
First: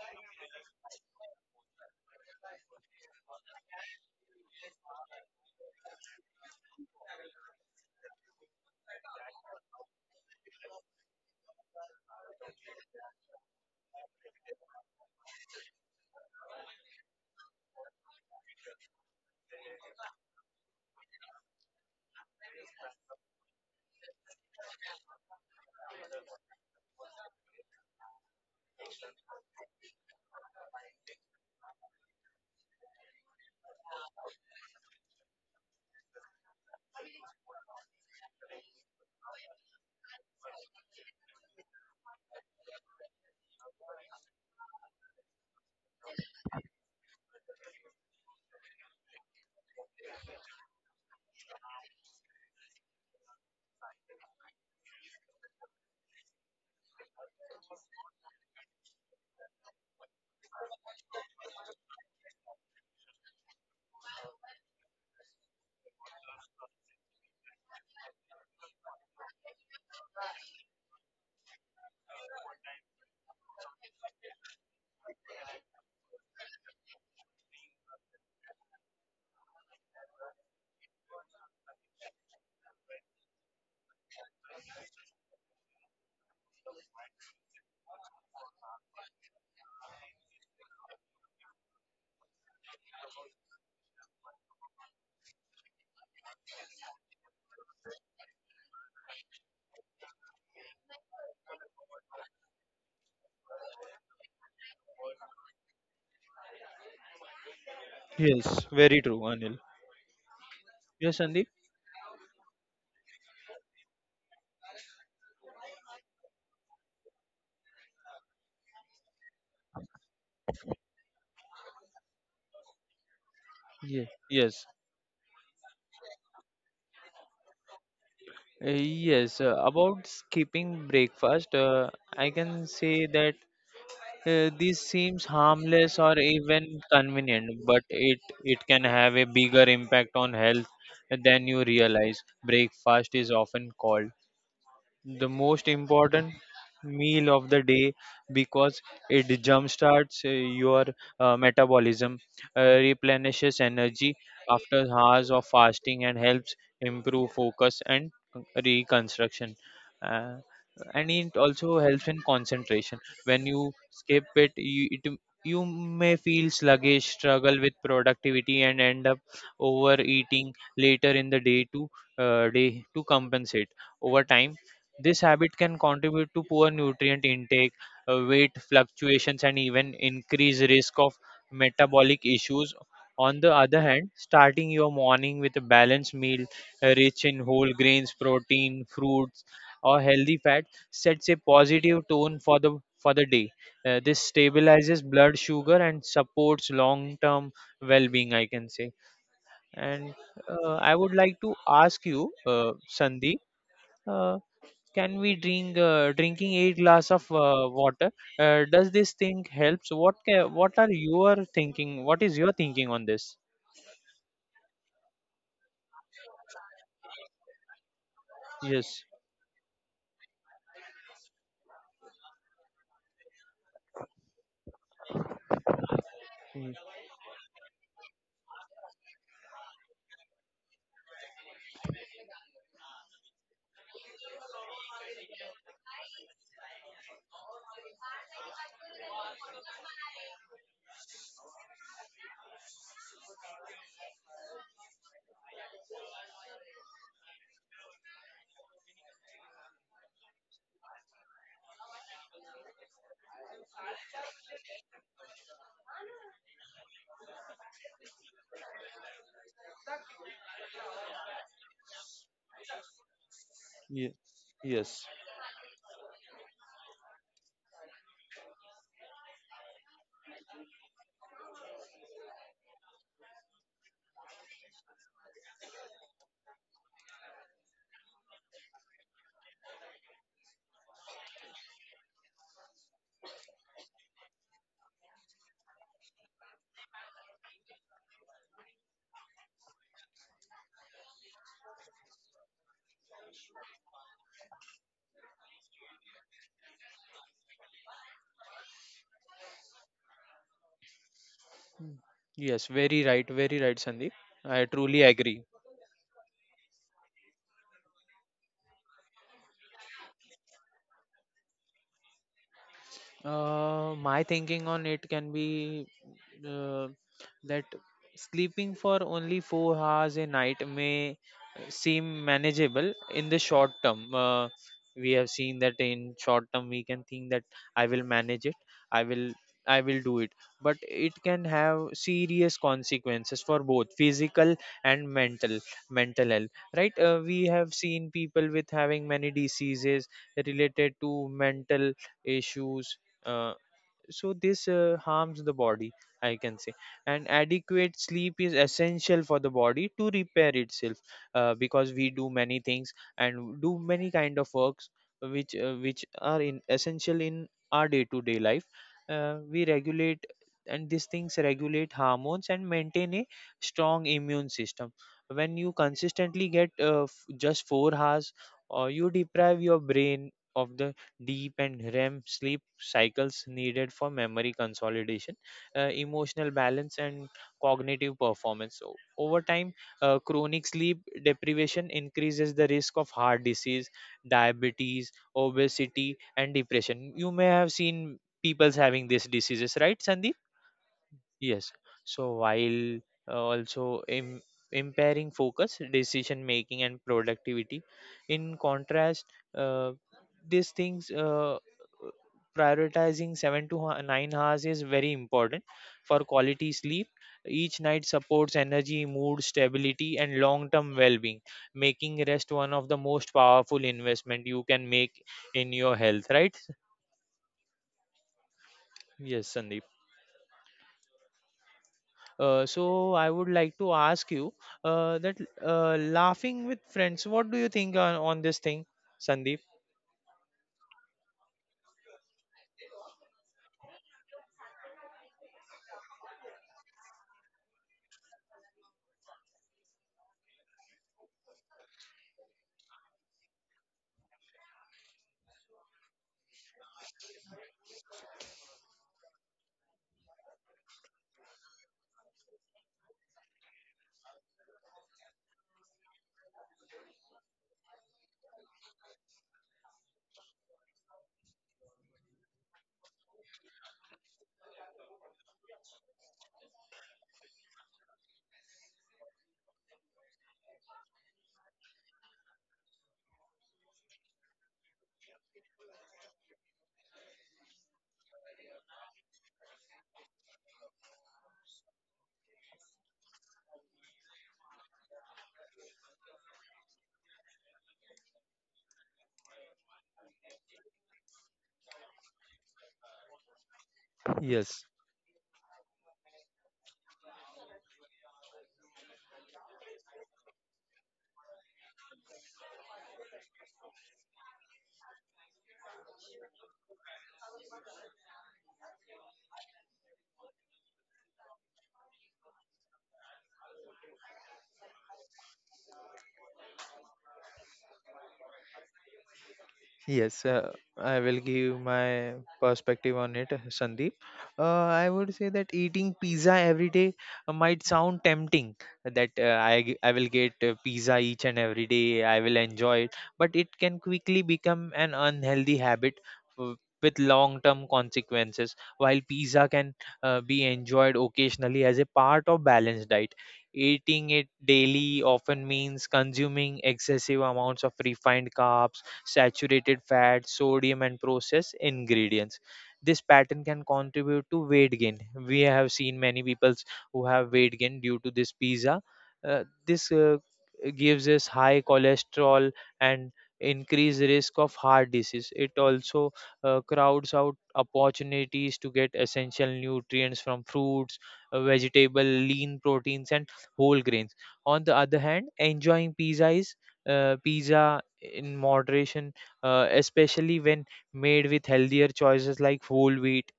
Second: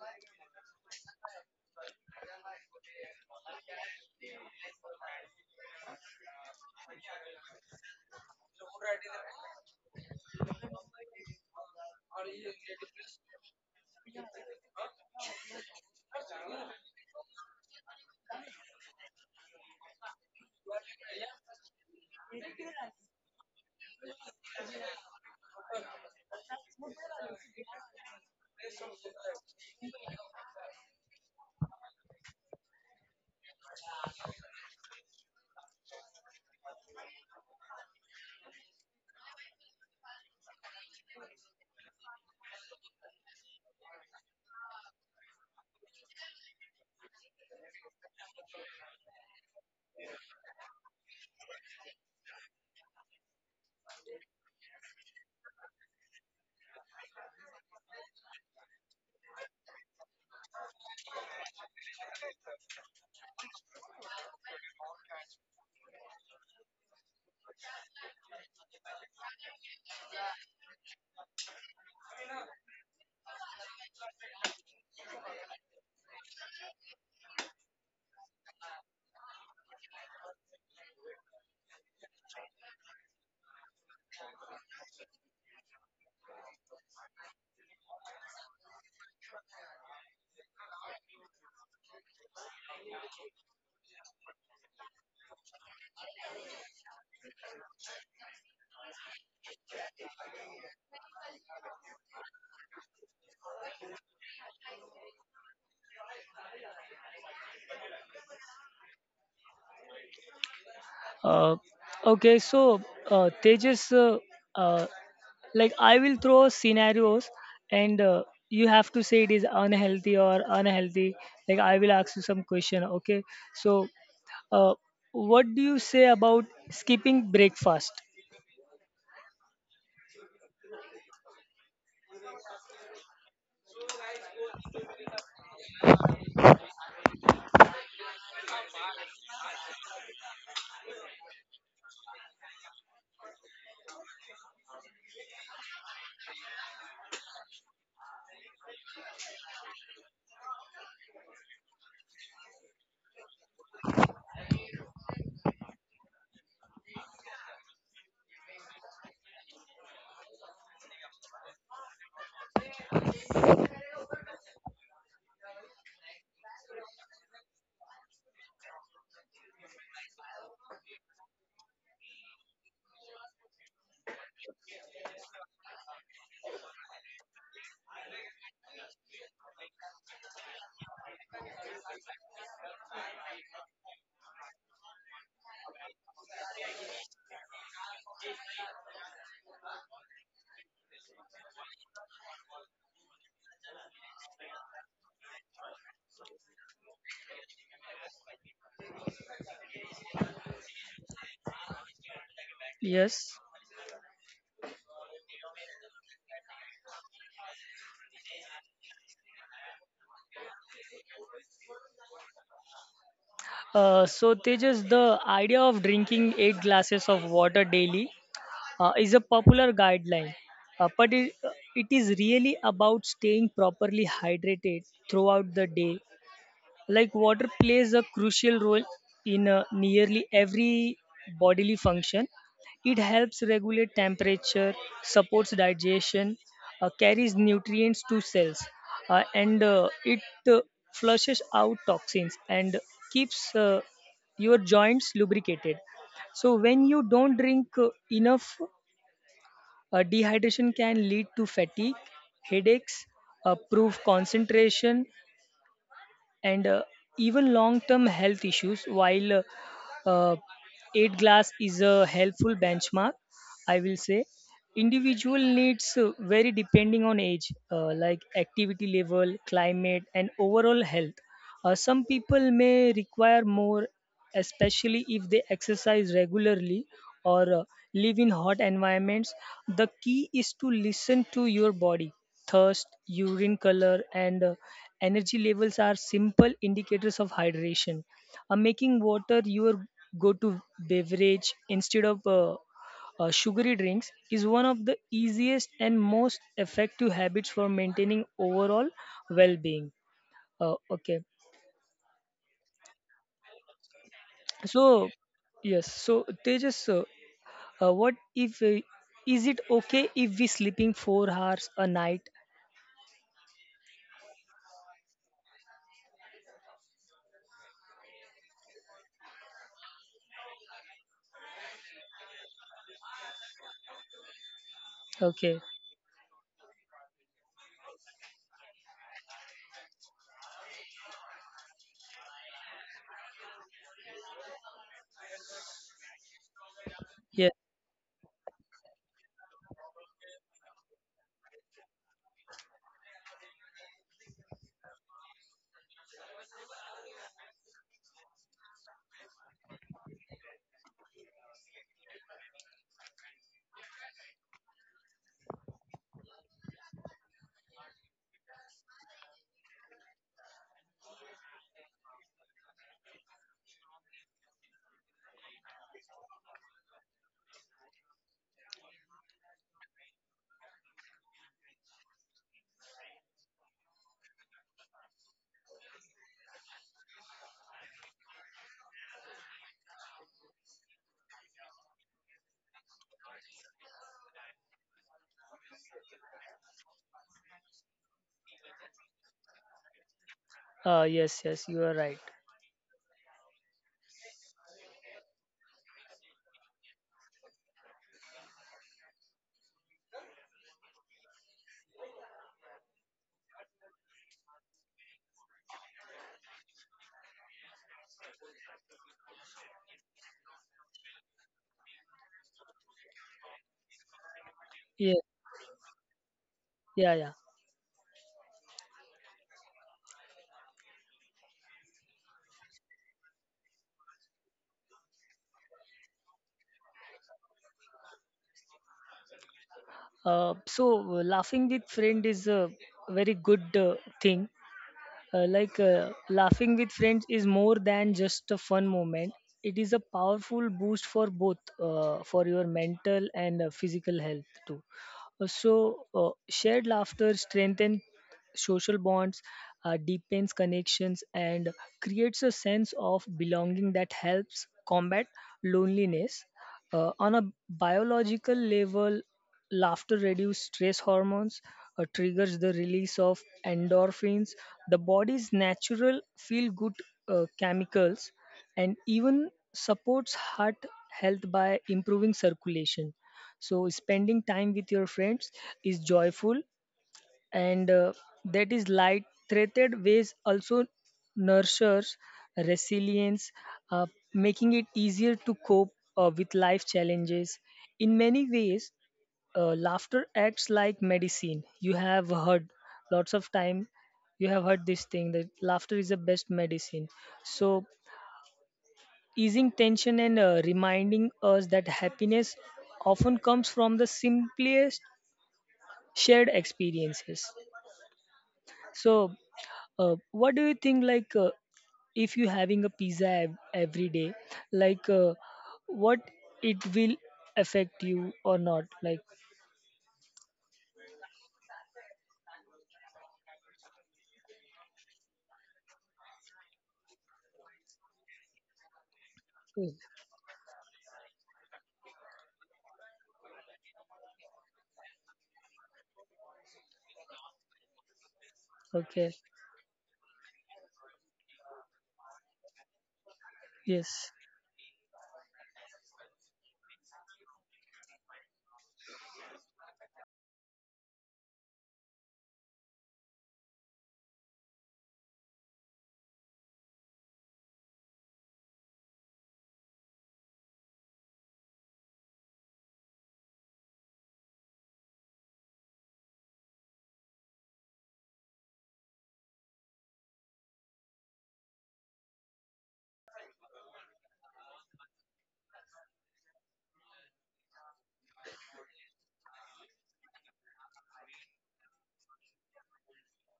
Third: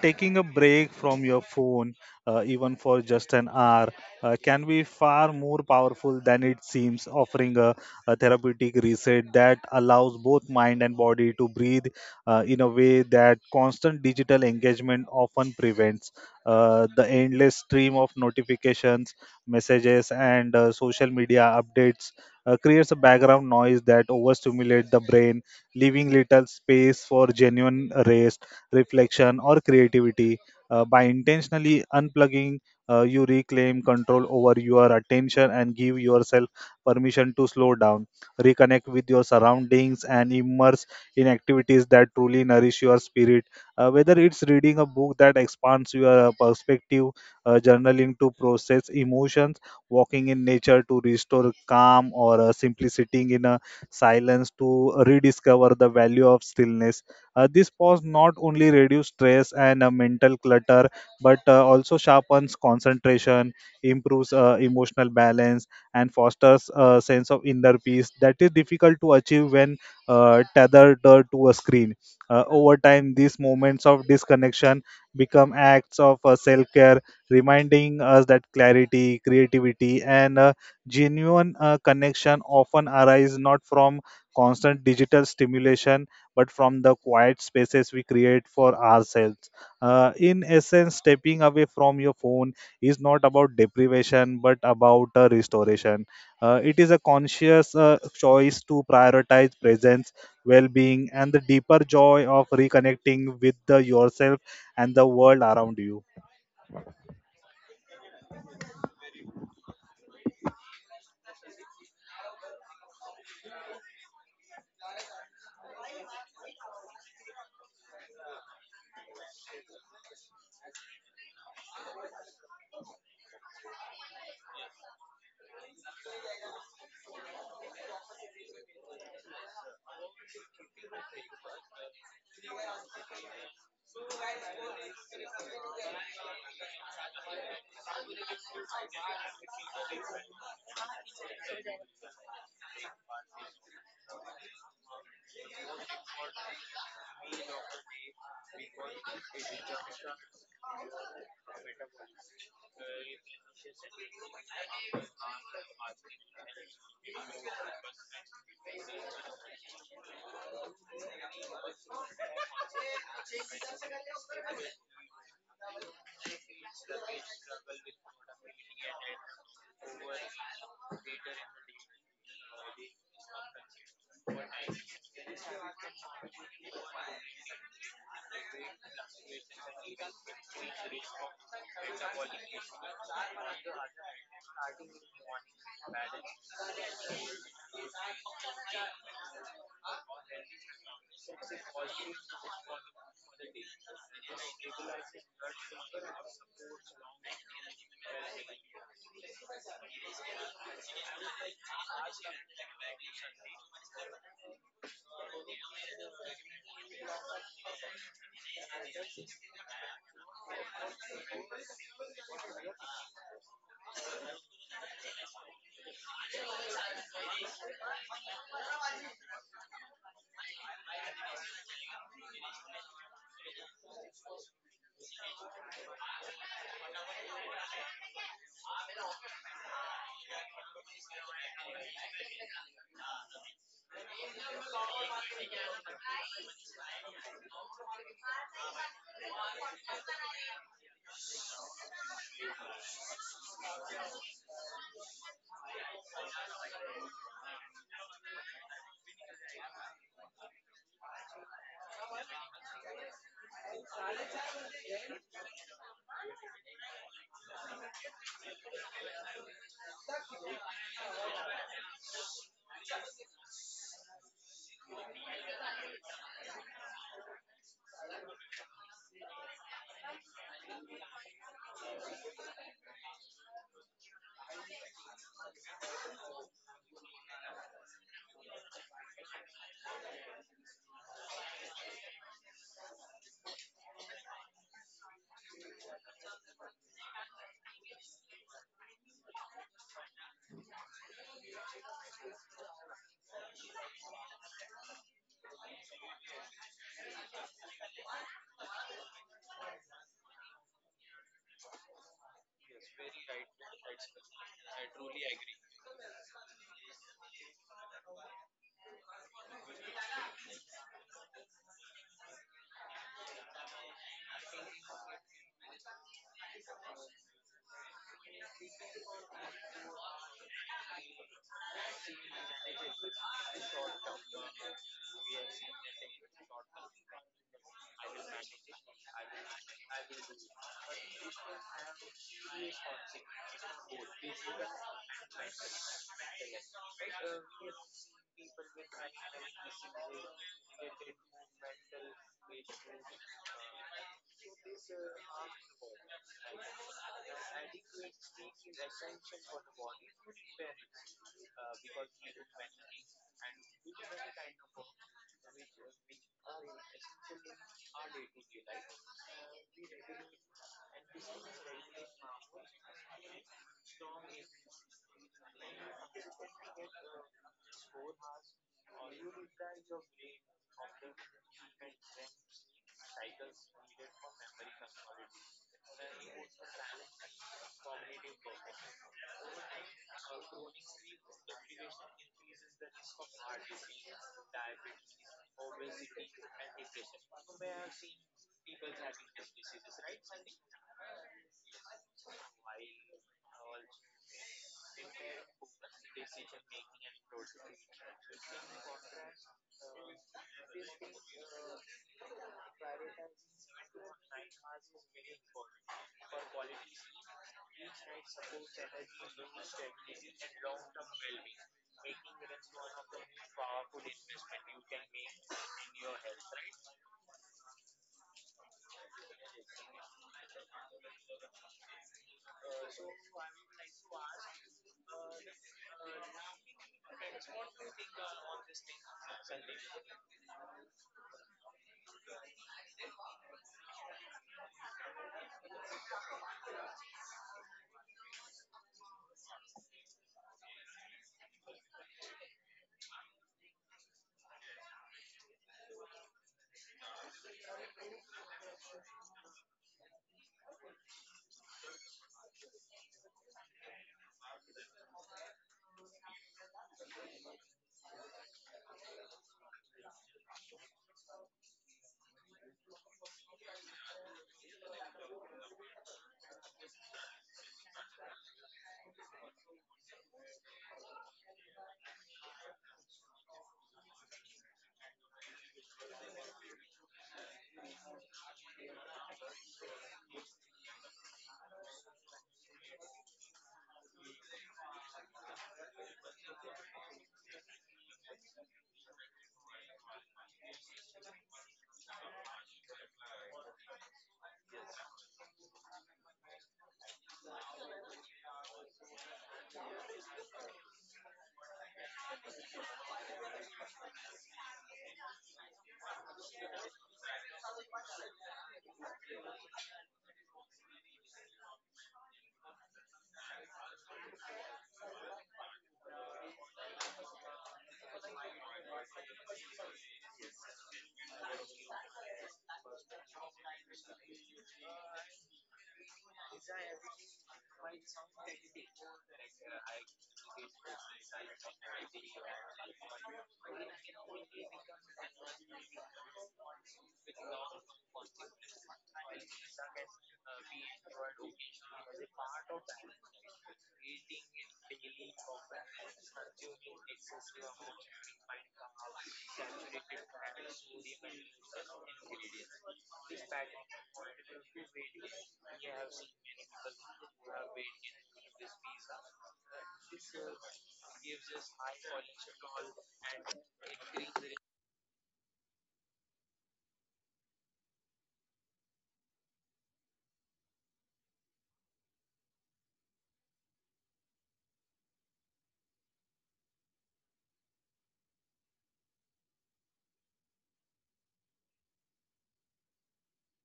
S3: taking a break from your phone, even for just an hour, can be far more powerful than it seems, offering a therapeutic reset that allows both mind and body to breathe in a way that constant digital engagement often prevents. The endless stream of notifications, messages, and social media updates. Creates a background noise that overstimulates the brain, leaving little space for genuine rest reflection, or creativity. By intentionally unplugging, you reclaim control over your attention and give yourself permission to slow down, reconnect with your surroundings, and immerse in activities that truly nourish your spirit. Whether it's reading a book that expands your perspective, journaling to process emotions, walking in nature to restore calm, or simply sitting in a silence to rediscover the value of stillness. This pause not only reduces stress and mental clutter, but also sharpens concentration, improves emotional balance, and fosters a sense of inner peace that is difficult to achieve when tethered to a screen. Over time, these moments of disconnection become acts of self care, reminding us that clarity, creativity, and genuine connection often arise not from constant digital stimulation but from the quiet spaces we create for ourselves. In essence, stepping away from your phone is not about deprivation but about restoration. It is a conscious choice to prioritize presence, well being, and the deeper joy of reconnecting with the yourself and the world around you.
S2: Yes, very true, Anil. Yes, Sandeep?
S1: Uh, okay, Tejas, uh, like I will throw scenarios, and you have to say it is unhealthy or unhealthy. Like I will ask you some question. Okay, so
S2: Yes, yes.
S1: uh, what do you say about skipping breakfast?
S2: Yes. About skipping breakfast, I can say that this seems harmless or even convenient, but it can have a bigger impact on health than you realize. Breakfast is often called the most important meal of the day, because it jumpstarts your metabolism, replenishes energy after hours of fasting, and helps improve focus and reconstruction. Uh, and it also helps in concentration. When you skip it, you may feel sluggish, struggle with productivity, and end up overeating later in the day to compensate. Over time, this habit can contribute to poor nutrient intake, weight fluctuations, and even increased risk of metabolic issues. On the other hand, starting your morning with a balanced meal rich in whole grains, protein, fruits, or healthy fat sets a positive tone for the day. This stabilizes blood sugar and supports long-term well-being, I can say. And I would like to ask you,
S1: Yes.
S2: Sandeep. Uh, can we drink Drinking 8 glasses of water, does this thing helps? What are your thinking, what is your thinking on this?
S1: So Tejas, the idea of drinking 8 glasses of water daily
S2: Yes.
S1: is a popular guideline, but it it is really about staying properly hydrated throughout the day
S2: Mm.
S1: like water plays a crucial role in nearly every bodily function it helps regulate temperature supports digestion carries nutrients to cells and it uh, flushes out toxins and keeps your joints lubricated so when you don't drink enough dehydration can lead to fatigue headaches poor concentration and even long term health issues. While uh, uh, 8 glass is a helpful benchmark, I will
S2: Ye-
S1: say
S2: yes.
S1: individual needs vary depending on age like activity level climate and overall health some people may require more especially if they exercise regularly or live in hot environments the key is to listen to your body thirst urine color and energy levels are simple indicators of hydration making water your go to beverage instead of sugary drinks is one of the easiest and most effective habits for maintaining overall well-being. Okay,
S2: Mm. Yes, very right, very right, Sandeep. I truly
S1: so
S2: agree.
S1: yes, so Tejas, what if is it okay if we sleeping 4 hours a night?
S2: My thinking on it can be uh, that sleeping for only 4 hours a night may seem manageable in the short term. We have
S1: Okay,
S2: seen that in short term we can think that I will manage it, I will, I will do it. But it can have serious consequences for both physical and mental health. Right? We
S1: yeah,
S2: have seen people with having many diseases related to mental issues. uh, so this harms the body, I can say, and adequate sleep is essential for the body to repair itself, because we do many things and do many kind of works which are in essential in our day to day life. We regulate and these things regulate hormones and maintain a strong immune system. When you consistently get just 4 hours or you deprive your brain of the deep and REM sleep cycles needed for memory consolidation, emotional balance, and cognitive performance. So, over time, chronic sleep deprivation increases the risk of heart disease, diabetes, obesity, and depression. You may have seen people's having these diseases, right, Sandeep?
S1: yes, yes,
S2: Yes.
S1: you are right.
S2: So while also impairing focus, decision making, and productivity, in contrast, uh, these things prioritizing seven to 9 hours is very important for quality sleep. Each night supports energy, mood stability, and long-term well-being, making rest one of the most powerful investment you can
S1: Yeah,
S2: make in your health. Right?
S1: yeah, yeah.
S2: Yes, Sandeep. So I would like to ask you that laughing with friends, what do you think on this thing, Sandeep?
S1: Laughing with friend is a very good thing. Like laughing with friends is more than just a fun moment. It is a powerful boost for both for your mental and physical health too. Uh, So, shared laughter strengthens social bonds, deepens connections, and creates a sense of belonging that helps combat loneliness. On a biological level, laughter reduces stress hormones, triggers the release of endorphins, the body's natural feel good chemicals, and even supports heart health by improving circulation. So, spending time with your friends is joyful and that is light threaded ways also nurtures resilience uh, making it easier to cope with life challenges in many ways laughter acts like medicine you have heard lots of time you have heard
S2: Yes.
S1: this thing that laughter is the best medicine so easing tension and reminding us that happiness often comes from the simplest shared experiences so what do you think? Like, if you having a pizza every day, like, what it will affect you or not? Like,
S2: Yes, I will give my perspective on it, Sandeep. I would say that eating pizza every day might sound tempting. That
S1: oh,
S2: I will get pizza each and every day. I will enjoy it, but it can quickly become an unhealthy habit w- with long-term consequences. While
S1: okay,
S2: pizza can be enjoyed occasionally as a part of balanced diet,
S1: yes,
S2: eating it daily often means consuming excessive amounts of refined carbs, saturated fat, sodium, and processed ingredients. This pattern can contribute to weight gain. We have seen many people who have weight gain due to this pizza. This gives us high cholesterol and increased risk of heart disease. It also crowds out opportunities to get essential nutrients from fruits, vegetable, lean proteins, and whole grains. On the other hand, enjoying pizza in moderation, especially when made with healthier choices like whole wheat.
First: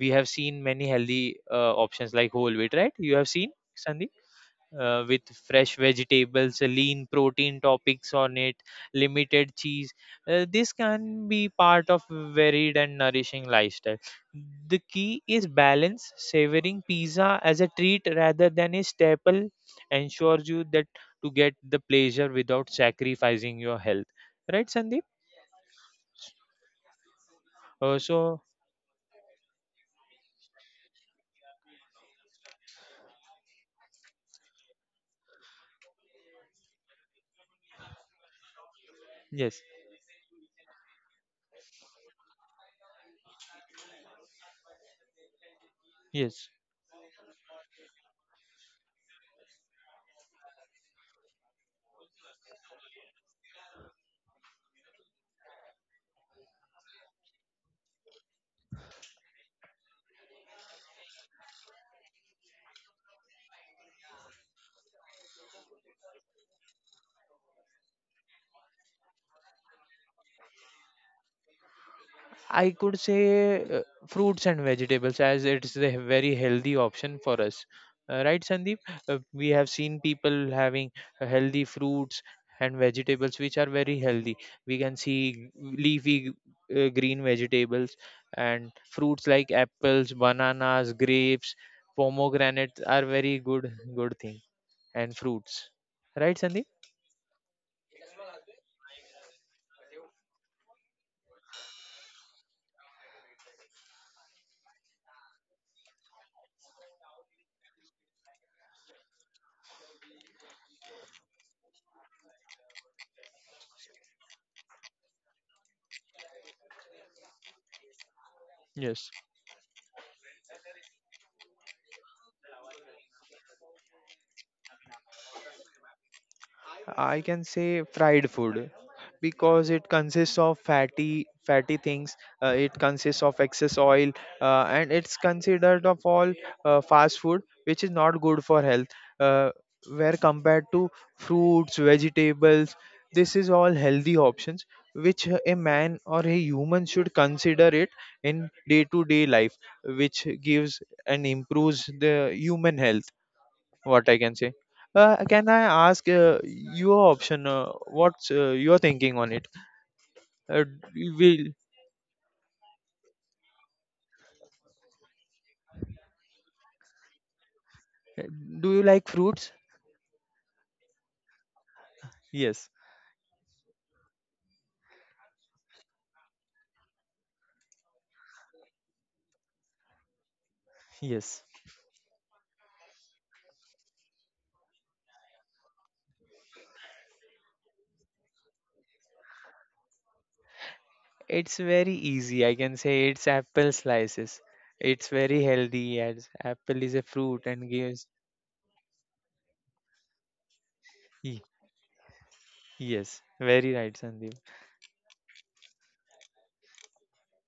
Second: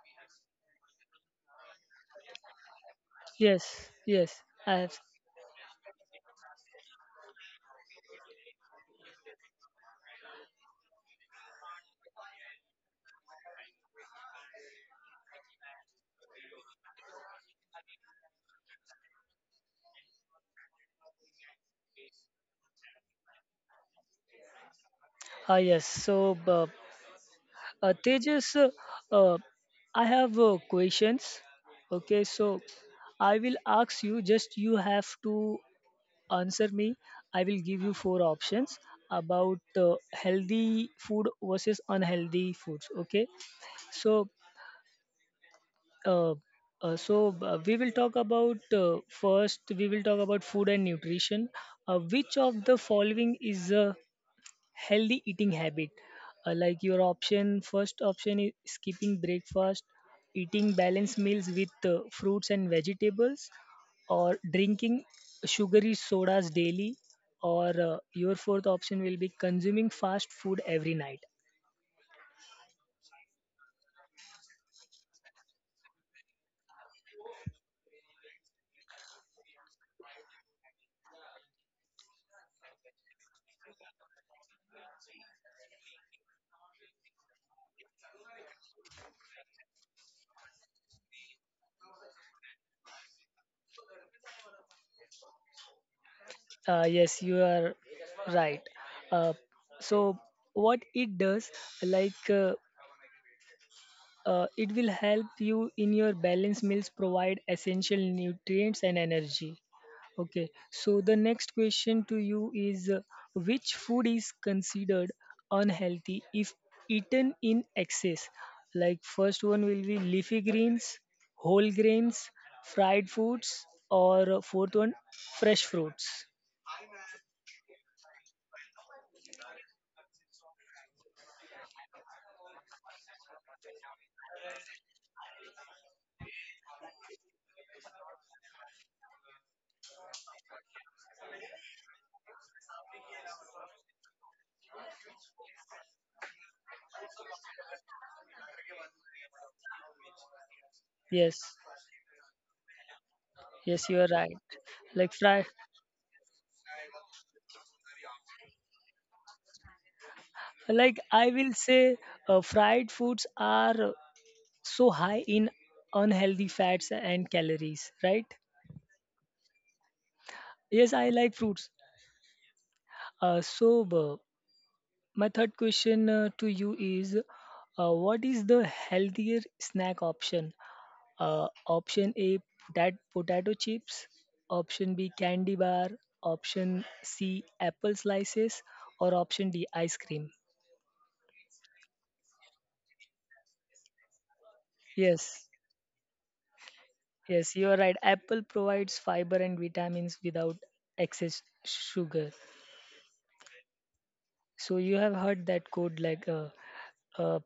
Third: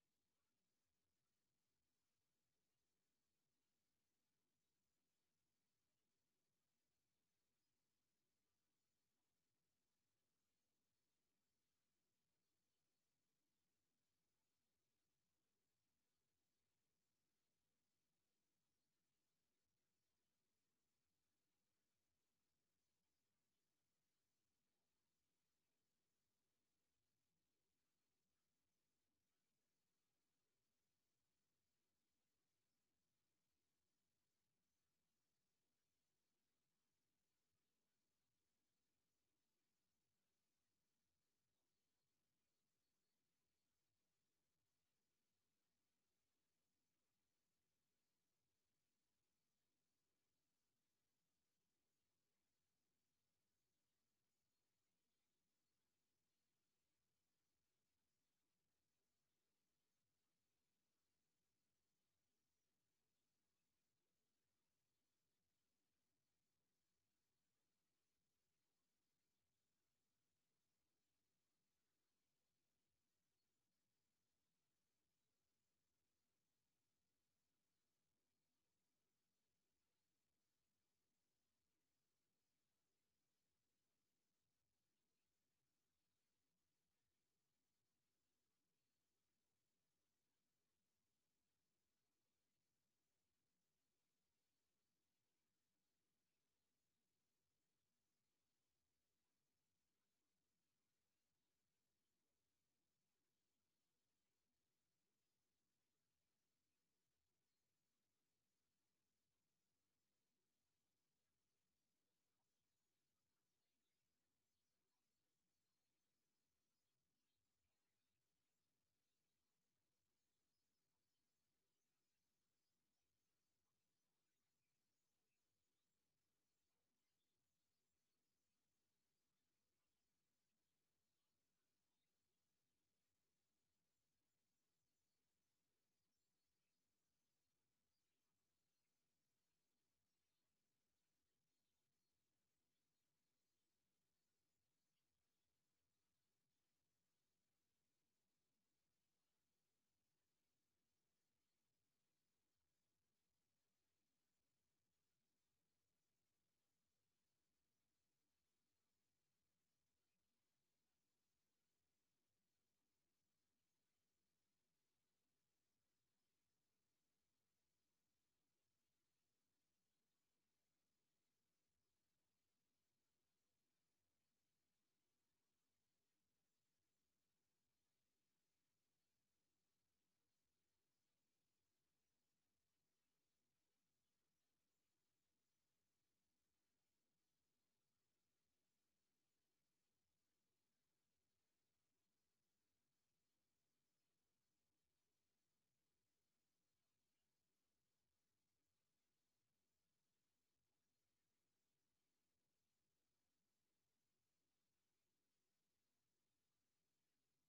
S2: We have seen many healthy options like whole wheat, right? You have seen,
S1: yes,
S2: Sandeep?
S1: yes. I have.
S2: With fresh vegetables, lean protein topics on it, limited cheese. This can be part of varied and nourishing lifestyle. The key is balance, savoring pizza as a treat rather than a staple ensures you that to get the pleasure without sacrificing your health. Right, Sandeep?
S1: Ah, yes. So,
S2: Uh, so,
S1: Tejas, uh, I have questions. Okay, so I will ask you. Just you have to answer me. I will give you four options about
S2: yes,
S1: healthy food versus unhealthy foods. Okay. So, uh,
S2: yes.
S1: we will talk about first. We will talk about food and nutrition. Which of the following is a healthy eating habit like your option first option is skipping breakfast eating balanced meals with fruits and vegetables or drinking sugary sodas daily or your fourth option will be consuming fast food every night.
S2: I could say fruits and vegetables, as it's a very healthy option for us. Right, Sandeep? We have seen people having healthy fruits and vegetables, which are very healthy. We can see leafy green vegetables and fruits like apples, bananas, grapes, pomegranates are very good thing and fruits. Right, Sandeep?
S1: Yes you are right uh, so what it does like it will help you in your balanced meals, provide essential nutrients and energy. Okay, so the next question to you is which food is considered unhealthy if eaten in excess? Like,
S2: Yes.
S1: first one will be leafy greens, whole grains, fried foods, or fourth one, fresh fruits.
S2: I can say fried food because it consists of fatty things. It consists of excess oil, and it's considered of all fast food, which is not good for health. Uh, where compared to fruits, vegetables, this is all healthy options which a man or a human should consider it in day to day life, which gives and
S1: Yes,
S2: improves the human health,
S1: yes, you
S2: what
S1: are
S2: I can
S1: right.
S2: say.
S1: Like, fry,
S2: Can I ask your option? What's your thinking on it? Uh,
S1: like
S2: d-
S1: I
S2: will
S1: will say, fried foods are so high in unhealthy fats and calories, right?
S2: Do you like fruits?
S1: Yes, I like fruits.
S2: Yes,
S1: Uh, so, uh, my third question to you is what is the healthier snack option?
S2: yes.
S1: Option A, potato chips, option B, candy bar, option C, apple slices, or option D, ice cream.
S2: It's very easy. I can say it's apple slices. It's very
S1: Yes,
S2: healthy as apple is a fruit
S1: yes,
S2: and
S1: you are right.
S2: gives.
S1: Apple provides fiber and vitamins without
S2: Ye-
S1: excess sugar.
S2: Yes, very right, Sandeep.
S1: So you have heard that quote like uh,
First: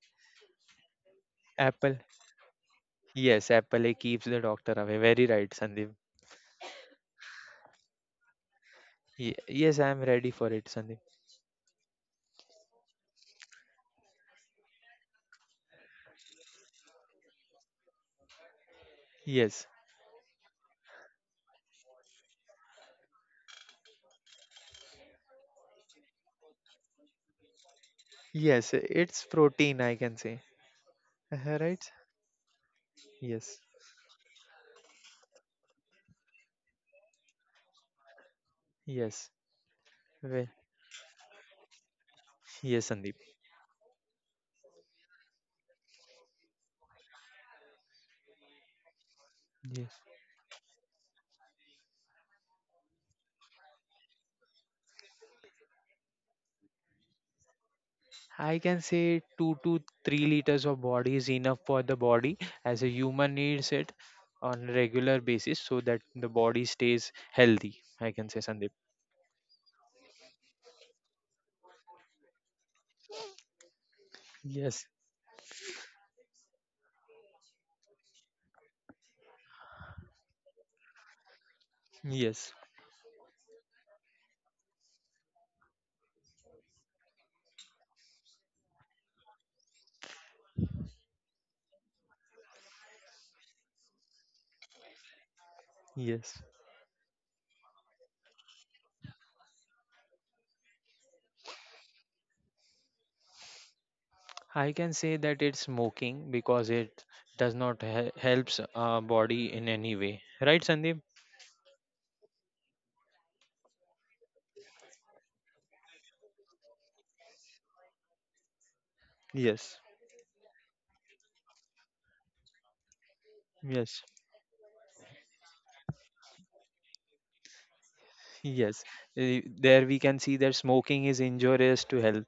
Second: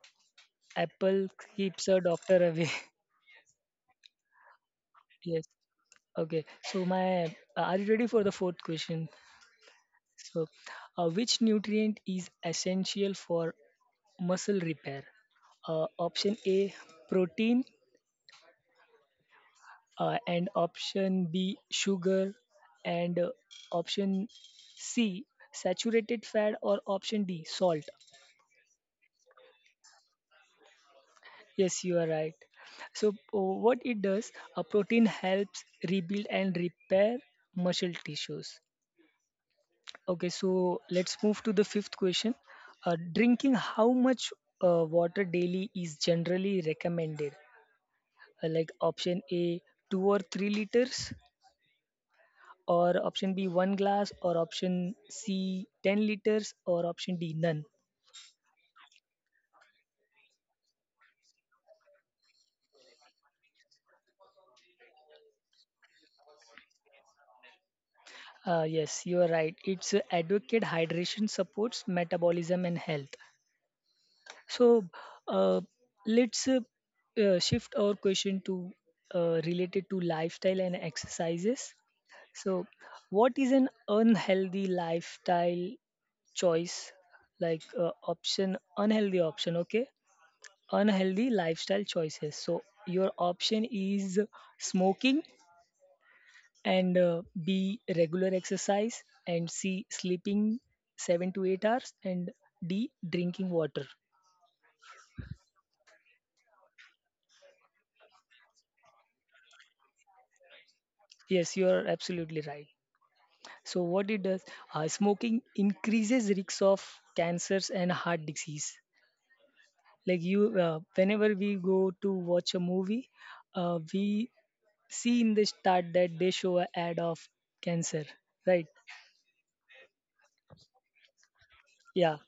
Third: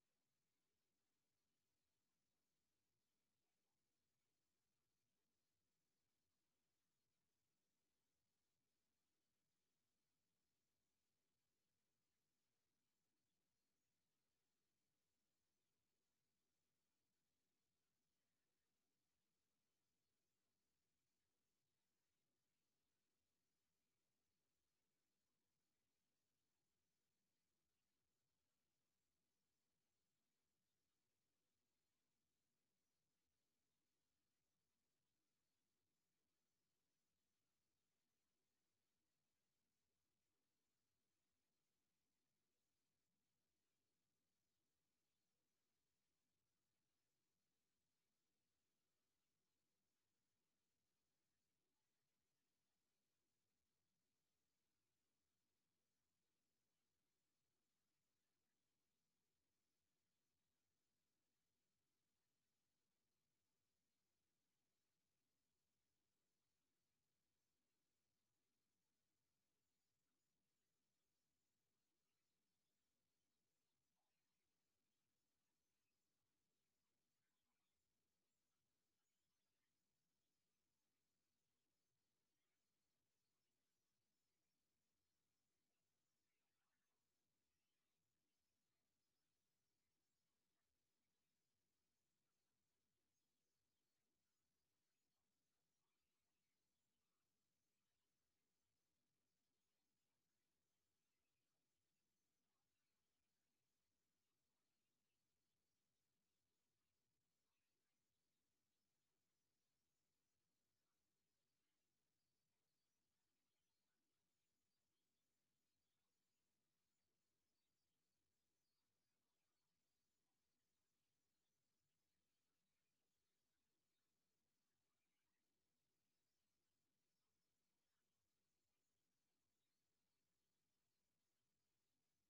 S1: apple keeps
S2: Apple.
S1: a doctor away.
S2: Yes, apple it keeps the doctor away. Very
S1: yes.
S2: right, Sandeep.
S1: Okay. So my are you ready for the fourth question?
S2: Yes, I am ready
S1: So
S2: for it, Sandeep.
S1: which nutrient is essential for muscle repair? Option A protein
S2: Yes,
S1: and option B sugar and option C saturated fat or option D salt.
S2: yes. It's protein. I can say.
S1: Yes,
S2: Right?
S1: you are right. So,
S2: Yes.
S1: what it does, a protein helps rebuild and repair muscle tissues.
S2: Yes.
S1: Okay,
S2: Well,
S1: so let's move to the fifth question.
S2: yes, Sandeep.
S1: Drinking how much water daily is generally recommended? Like option A,
S2: Yes.
S1: 2 or 3 liters, or option B, 1 glass, or option C, 10 liters, or option D, none.
S2: I can say 2 to 3 liters of body is enough for the body as a human needs it on a regular basis so that the body stays healthy. I can say, Sandeep.
S1: Yes, you are right. It's advocate hydration supports metabolism and health. So
S2: Yes,
S1: uh, let's shift our question to related to lifestyle and exercises.
S2: yes,
S1: So, what is an unhealthy lifestyle choice? Like option, unhealthy option, okay? Unhealthy lifestyle choices. So, your option is smoking
S2: yes.
S1: and B, regular exercise, and C, sleeping 7 to 8 hours, and D, drinking water.
S2: I can say that it's smoking because it does not helps our body in any way. Right, Sandeep?
S1: Yes, you are absolutely right. So what it does, smoking increases risks of cancers and heart disease.
S2: Yes,
S1: Like you, whenever we go to watch a movie,
S2: yes,
S1: we see in the start that they show a ad of cancer, right?
S2: yes. Eh, there we can see that smoking is injurious to
S1: Yeah,
S2: health.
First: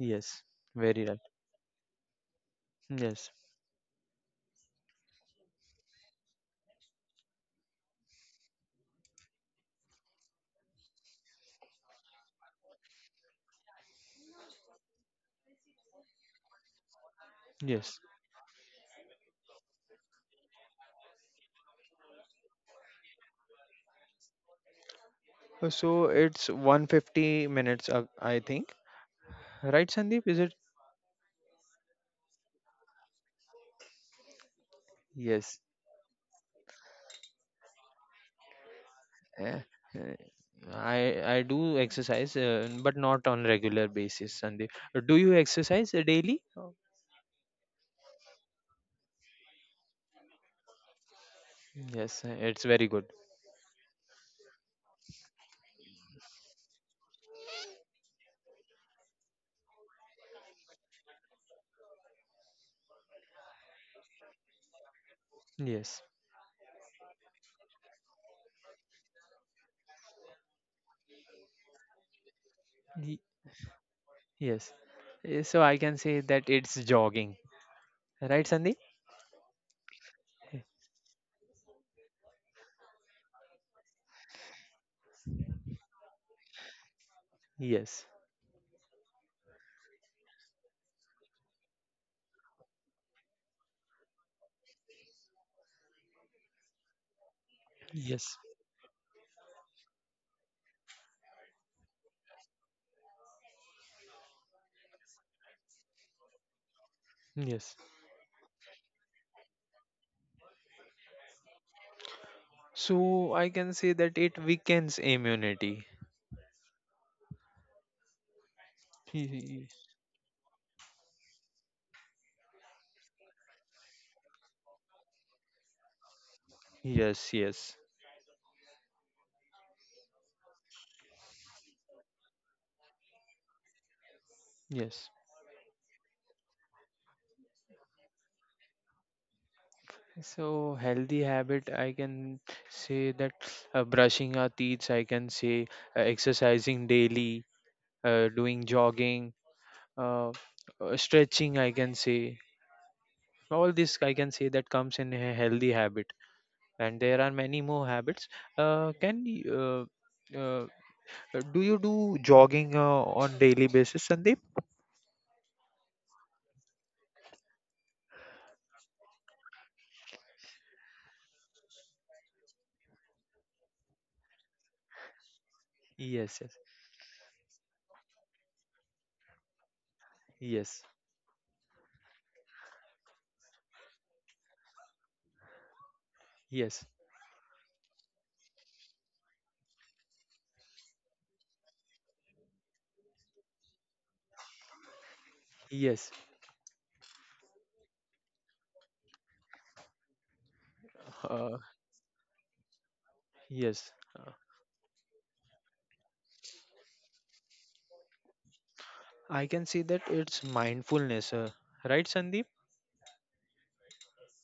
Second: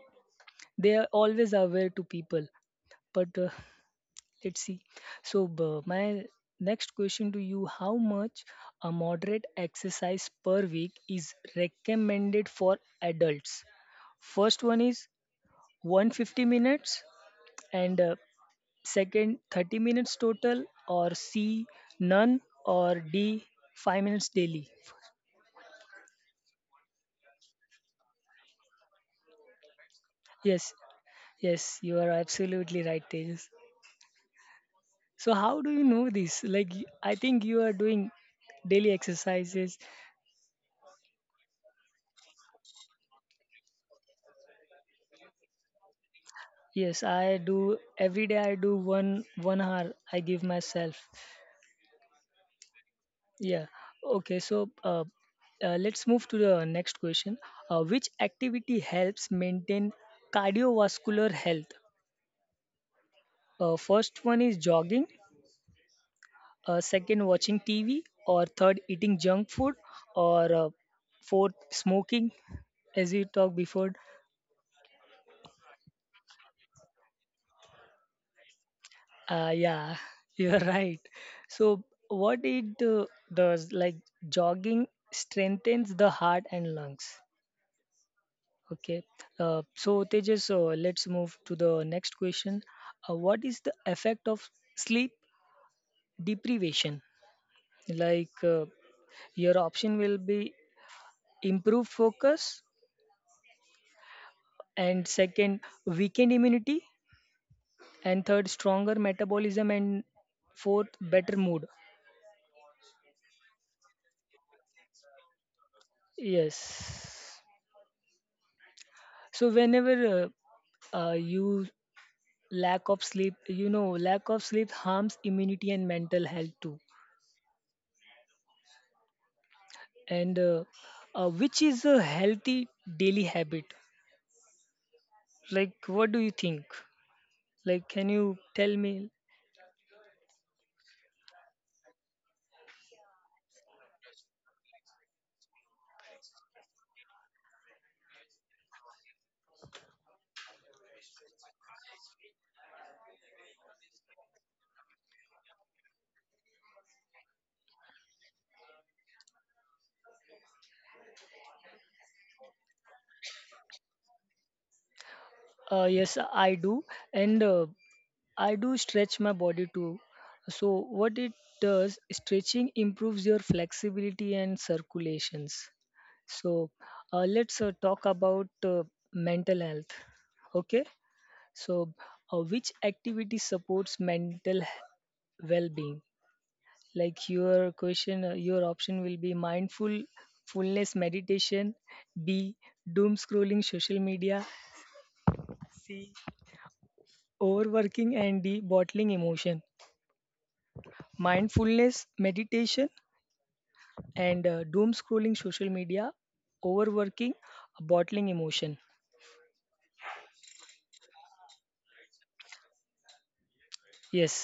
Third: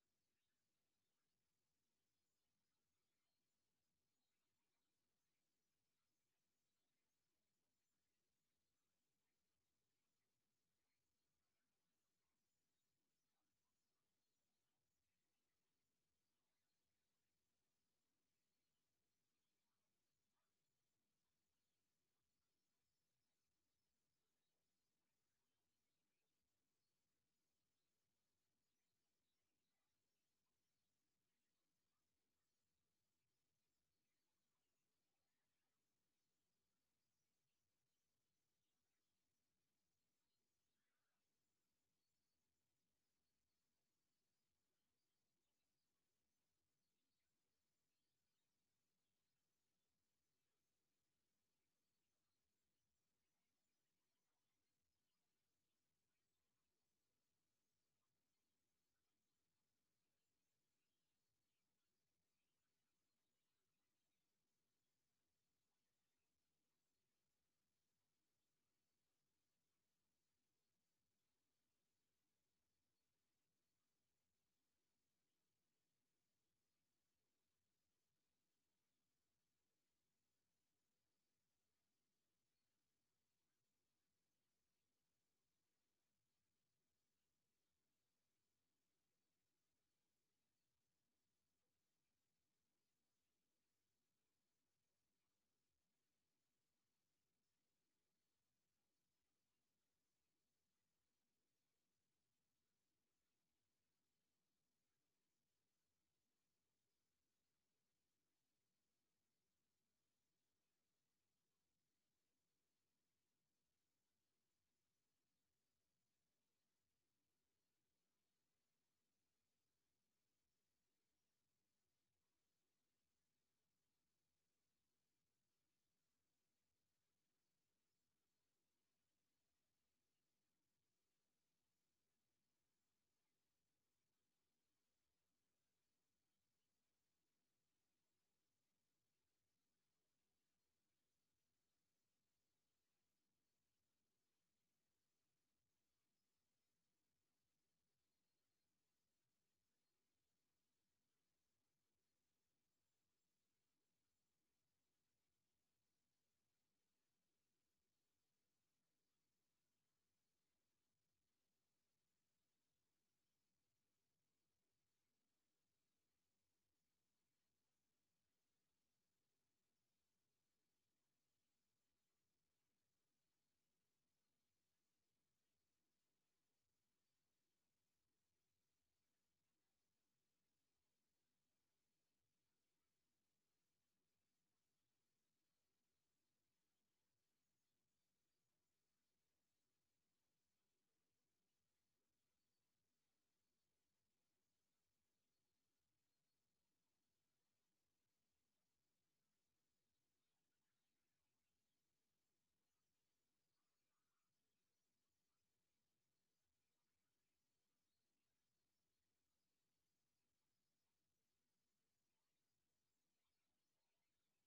S2: Yes,
S1: they
S2: very
S1: are
S2: right.
S1: always aware to people.
S2: Yes.
S1: But let's see. My next question to you: how much a moderate exercise per week is recommended for adults? First one is 150 minutes
S2: Yes.
S1: and second 30 minutes total, or c none, or d 5 minutes daily.
S2: So it's 150 minutes, I think. Right, Sandeep? Is it?
S1: Yes yes you are absolutely right, Tejas. So
S2: Yes.
S1: how do you know this? I think you are doing daily
S2: eh,
S1: exercises.
S2: eh, I do exercise, but not on regular basis, Sandeep. Do you exercise daily?
S1: Yes, I do. Every day I do one hour I give myself.
S2: Yes, eh, it's very good.
S1: Yeah, okay, so let's move to the next question. Which activity helps maintain cardiovascular health? First one is jogging,
S2: Yes.
S1: second watching TV, or third eating junk food, or fourth smoking, as
S2: Ye-
S1: we talked before.
S2: Yes. Eh, so I can say that it's jogging. Right, Sandeep?
S1: Yeah, you're
S2: Eh,
S1: right. So what it does, jogging strengthens the heart and lungs.
S2: yes.
S1: Okay. So Tejas, let's move to the next question. What is the effect of sleep deprivation?
S2: Yes.
S1: Like your option will be improve focus, and second weakened immunity,
S2: Yes.
S1: and third stronger metabolism, and fourth better mood.
S2: So I can say that it weakens immunity.
S1: Yes. So
S2: He-
S1: whenever you lack of sleep, lack of sleep harms immunity and mental health too.
S2: Yes, yes.
S1: And which is a healthy daily habit?
S2: Yes.
S1: Like what do you think? Like, can you tell me?
S2: So healthy habit, I can say that brushing our teeth, I can say exercising daily, doing jogging, uh, stretching, I can say all this I can say that comes in a healthy habit. And there are many more habits. Uh, can y- uh, uh, do you do jogging on daily basis, Sandeep?
S1: Uh, yes, I do. And I do stretch my body too. So what it does, stretching improves your flexibility and circulations.
S2: Yes, yes,
S1: So let's talk about mental health.
S2: yes,
S1: Okay. So which activity supports mental well-being?
S2: yes,
S1: Like your question, your option will be mindful, fullness meditation. B, doom scrolling social media.
S2: yes,
S1: C, overworking, and D, bottling emotion.
S2: uh,
S1: Mindfulness meditation,
S2: yes. Uh,
S1: and doom scrolling social media, overworking, bottling emotion.
S2: I can say that it's mindfulness, right, Sandeep?
S1: Yes,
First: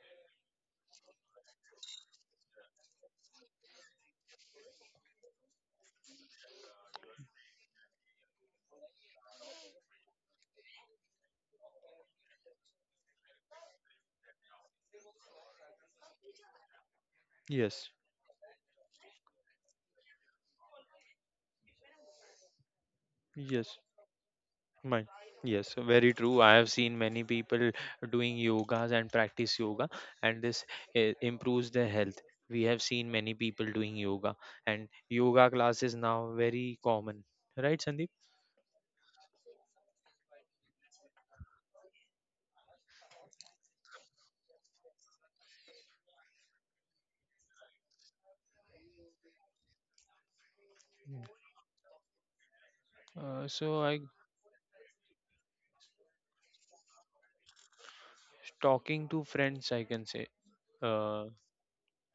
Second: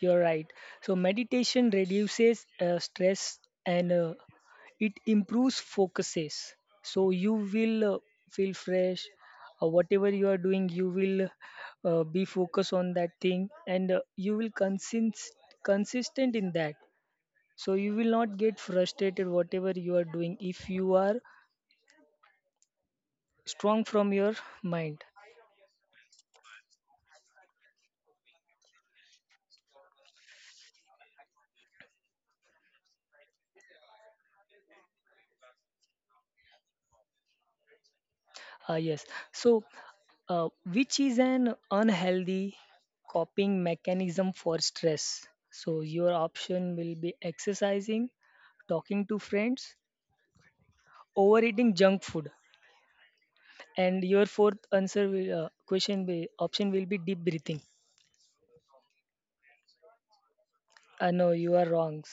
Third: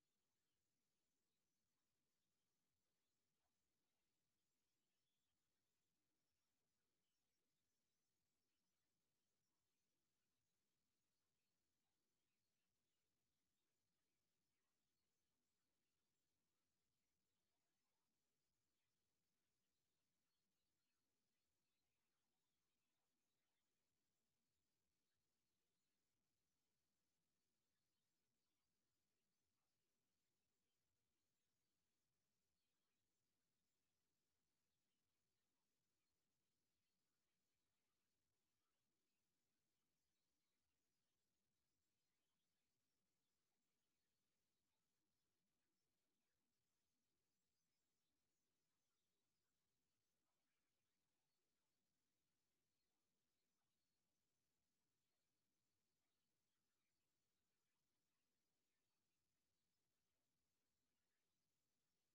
S1: you're right. So meditation reduces stress, and it improves focuses. So you will feel fresh. Uh, whatever you are doing, you will be focused on that thing, and you will consistent in that. So
S2: Yes,
S1: you will not get frustrated whatever you are doing if you are
S2: yes,
S1: strong from your mind.
S2: my yes, very true. I have seen many people doing yogas and practice yoga, and this improves their health. We have seen many people doing yoga, and yoga class is now very common, right, Sandeep?
S1: Uh, yes. So which is an unhealthy coping mechanism for stress? So your option will be exercising, talking to friends,
S2: Mm.
S1: overeating junk food,
S2: So I
S1: and your fourth answer will, question will, option will be deep breathing.
S2: Talking to friends, I can say.
S1: Uh,
S2: Uh,
S1: no, you are wrong.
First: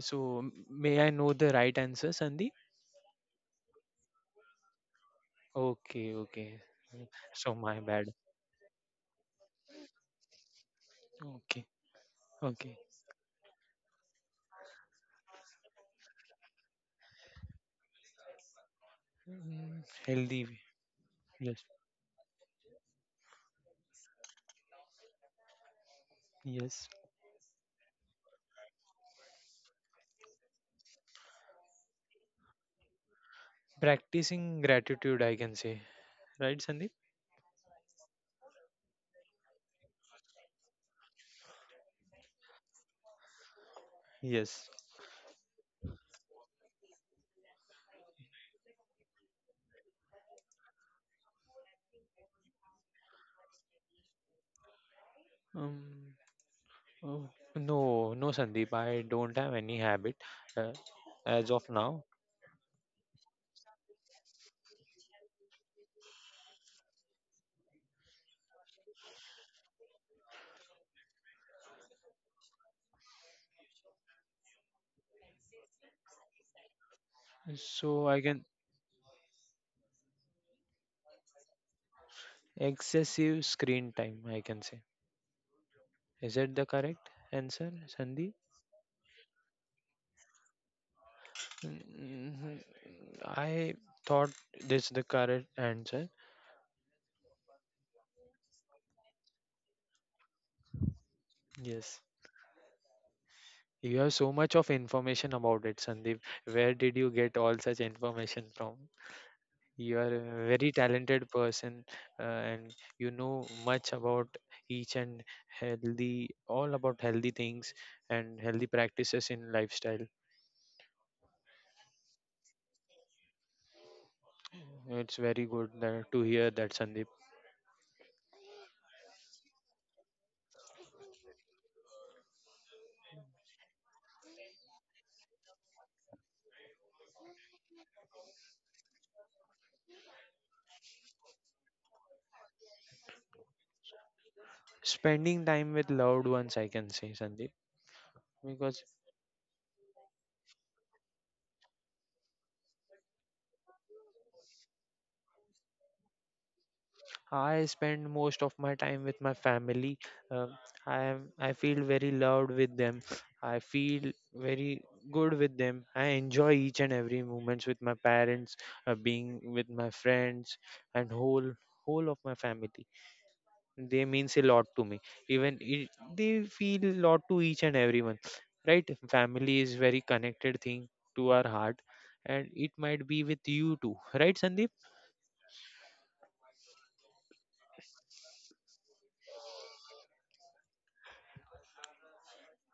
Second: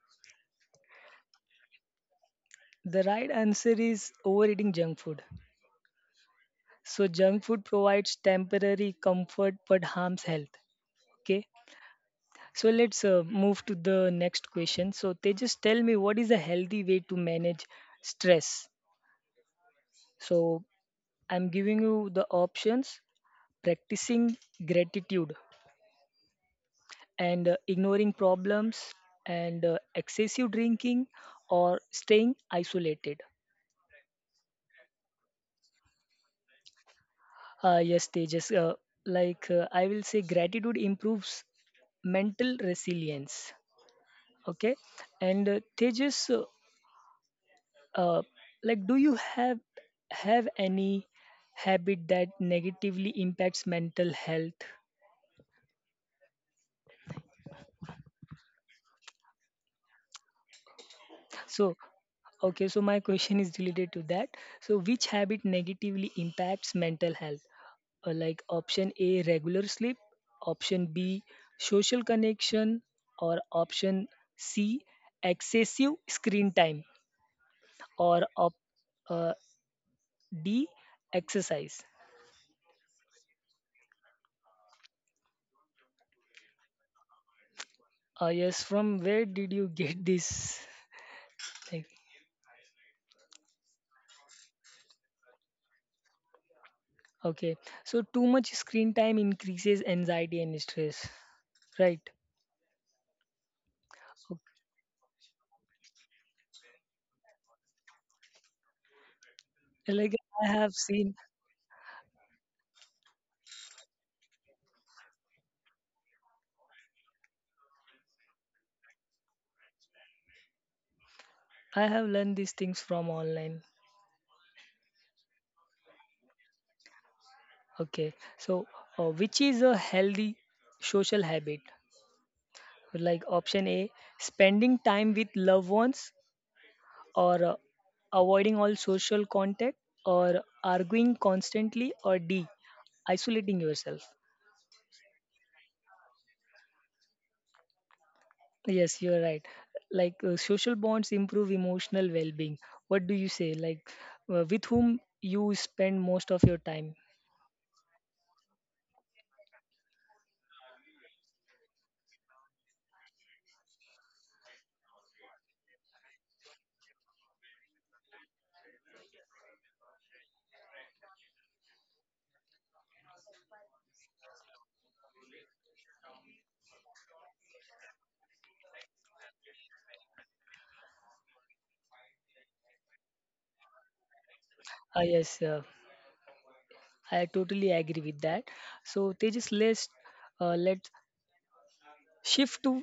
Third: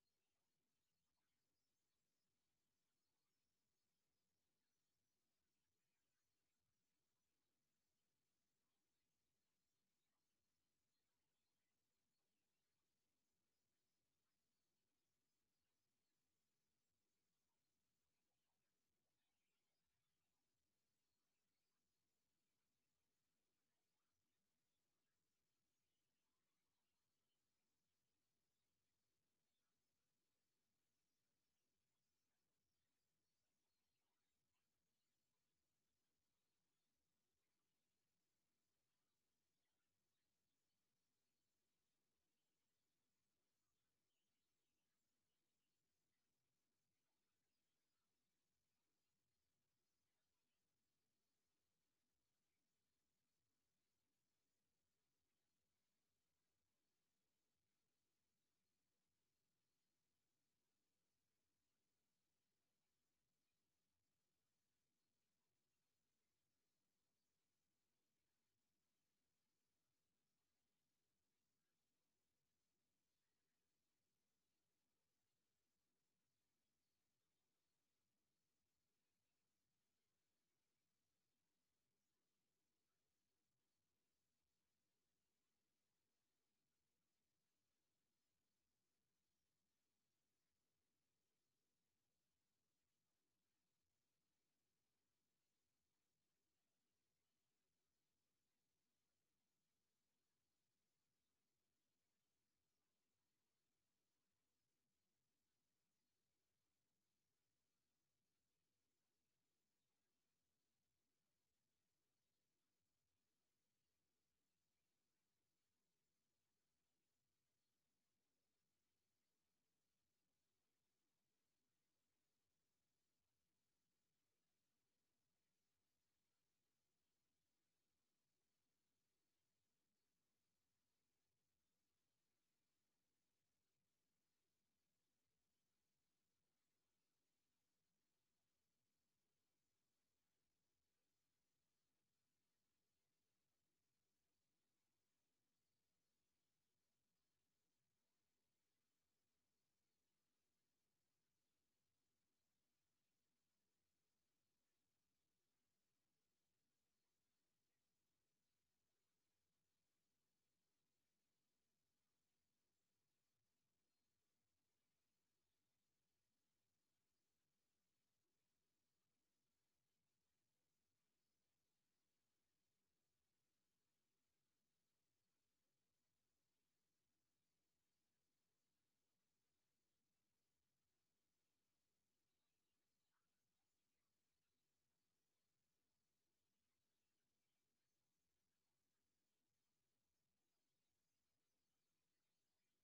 S2: may I know the right answer, Sandeep?
S1: The right answer is overeating junk food.
S2: Okay, okay. Mm,
S1: So junk
S2: so
S1: food
S2: my bad.
S1: provides temporary comfort but harms health. Okay.
S2: Okay,
S1: So
S2: okay.
S1: let's move to the next question. So they just tell me, what is a healthy way to manage stress?
S2: Mm, healthy way.
S1: So I'm
S2: Yes,
S1: giving you the options: practicing gratitude,
S2: yes.
S1: and ignoring problems, and excessive drinking, or staying isolated.
S2: Practicing gratitude, I can say. Right, Sandeep?
S1: Yes, they just like I will say gratitude improves mental resilience.
S2: Yes.
S1: Okay. And Tejas, uh, like do you have any habit that negatively impacts mental health?
S2: Um, oh, no, no, Sandeep. I don't have any habit uh, as
S1: So
S2: of now.
S1: okay, so my question is related to that. So which habit negatively impacts mental health? Like option a, regular sleep, option b, social connection, or option c, excessive screen time,
S2: So I
S1: or
S2: can
S1: op, uh, d, exercise.
S2: Excessive screen time, I can say. Is that the correct answer,
S1: Uh,
S2: Sandeep?
S1: yes, from where did you get this? Like,
S2: Mm, I thought this the correct answer.
S1: okay, so too much screen time increases anxiety and stress,
S2: Yes.
S1: right?
S2: You have so
S1: Okay.
S2: much of information about it, Sandeep. Where did you get all such information from? You are
S1: Like,
S2: a
S1: I
S2: very
S1: have seen,
S2: talented person, and you know much about each and healthy, all about healthy things and healthy practices in lifestyle.
S1: I have learned these things from online.
S2: It's very good that, to hear that, Sandeep.
S1: Okay, so which is a healthy social habit? Like option A, spending time with loved ones, or avoiding all social contact, or arguing constantly, or D, isolating yourself.
S2: Spending time with loved ones, I can say, Sandeep, because
S1: Yes, you're right. Like social bonds improve emotional well-being. What do you say? Like with whom you spend most of your time?
S2: I spend most of my time with my family. Um, I feel very loved with them. I feel very good with them. I enjoy each and every moments with my parents, being with my friends, and whole of my family. They means a lot to me. Even it, they feel a lot to each and everyone. Right? Family is very connected thing to our heart, and it might be with you too. Right, Sandeep?
S1: Ah, yes, I totally agree with that. So Tejas, let's uh, let's shift to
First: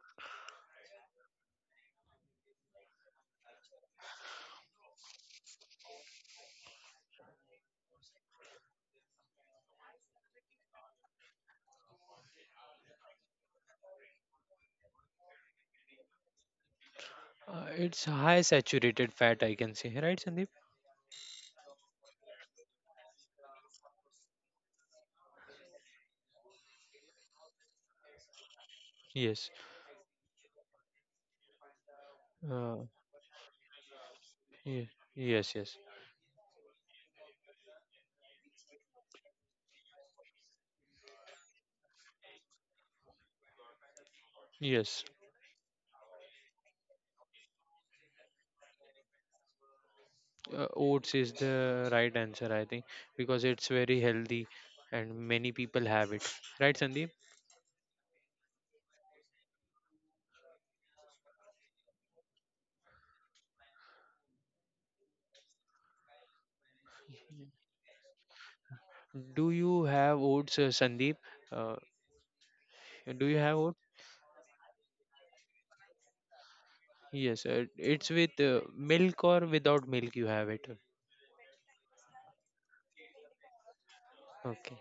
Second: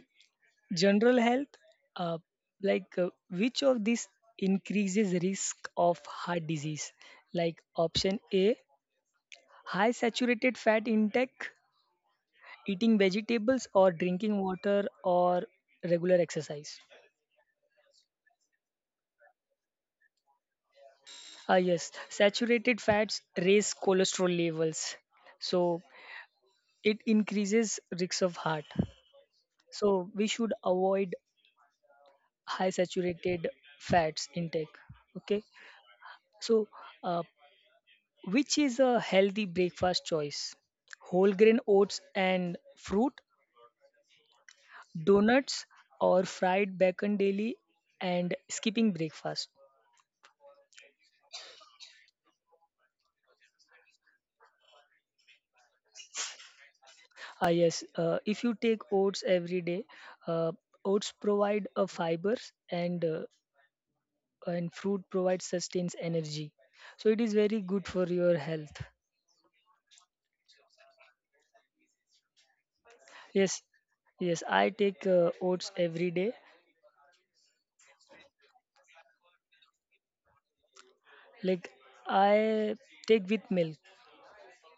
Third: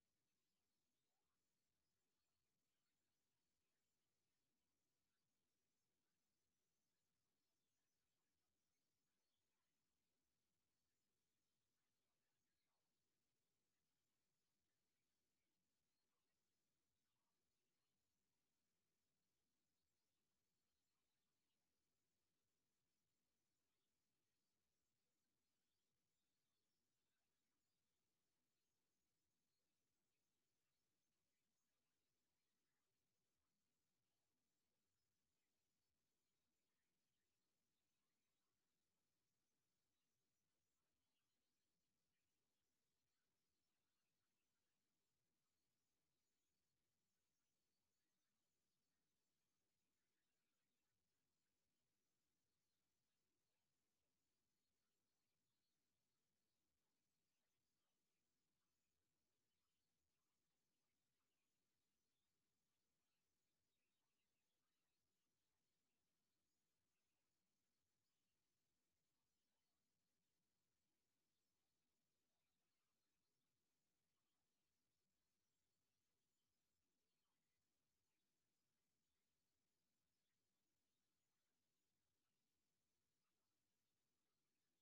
S1: general health. Uh, like which of these increases risk of heart disease? Like option A, high saturated fat intake, eating vegetables, or drinking water, or regular exercise.
S2: It's high saturated fat, I can say, right, Sandeep?
S1: Ah, yes, saturated fats raise cholesterol levels, so it increases risks of heart.
S2: Yes.
S1: So we should avoid high
S2: Uh,
S1: saturated fats intake.
S2: yes,
S1: Okay,
S2: yes, yes.
S1: so uh, which is a healthy breakfast choice? Whole grain oats and fruit,
S2: Yes.
S1: donuts, or fried bacon daily, and skipping breakfast.
S2: Oats is the right answer, I think, because it's very healthy and many people have it. Right, Sandeep?
S1: Ah, yes, if you take oats every day, uh, oats provide fibers, and fruit provides sustains energy, so it is very good for your health.
S2: Do you have oats, Sandeep? Uh, do you have
S1: Yes,
S2: oats?
S1: yes, I take oats every day.
S2: Yes. It's with milk or without milk, you have it.
S1: Like, I take with milk.
S2: Okay.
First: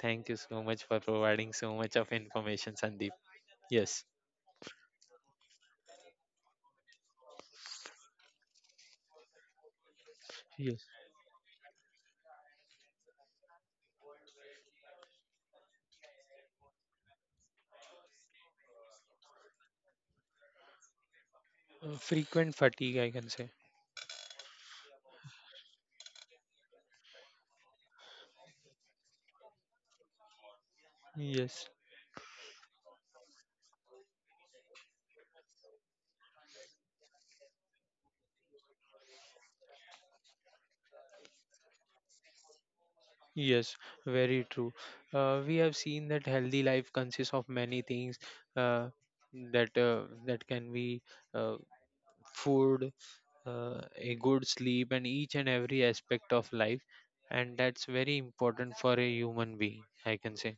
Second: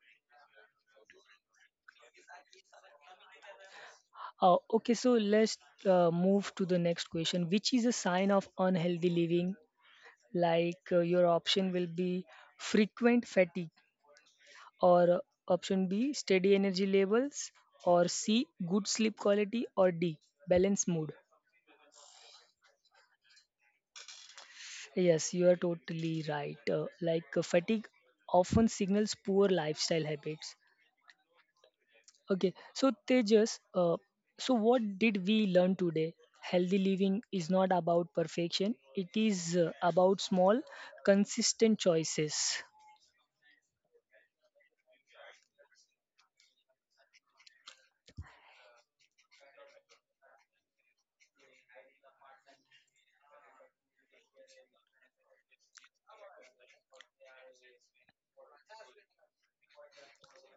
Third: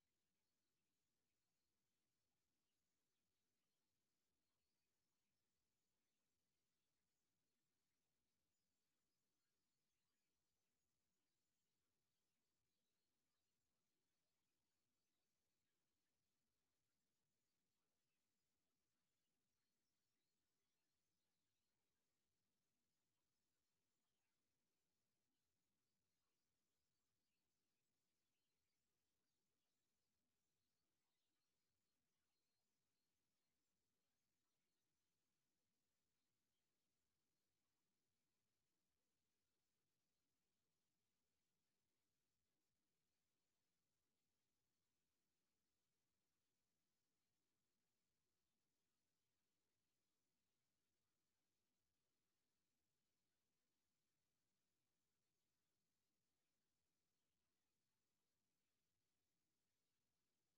S2: Thank you so much for providing so much of information, Sandeep. Yes.
S1: Okay, so let's move to the next question. Which is a sign of unhealthy living?
S2: Yes.
S1: Like your option will be frequent fatigue, or option b steady energy levels, or c good sleep quality, or d balanced mood.
S2: Frequent fatigue, I can say.
S1: Yes, you are totally right. Like fatigue often signals poor lifestyle habits.
S2: Yes.
S1: Okay, so Tejas, so what did we learn today? Healthy living is not about perfection, it is about small, consistent choices.
S2: Yes, very true. We have seen that healthy life consists of many things uh, that can be uh, food, a good sleep, and each and every aspect of life, and that's very important for a human being. I can say.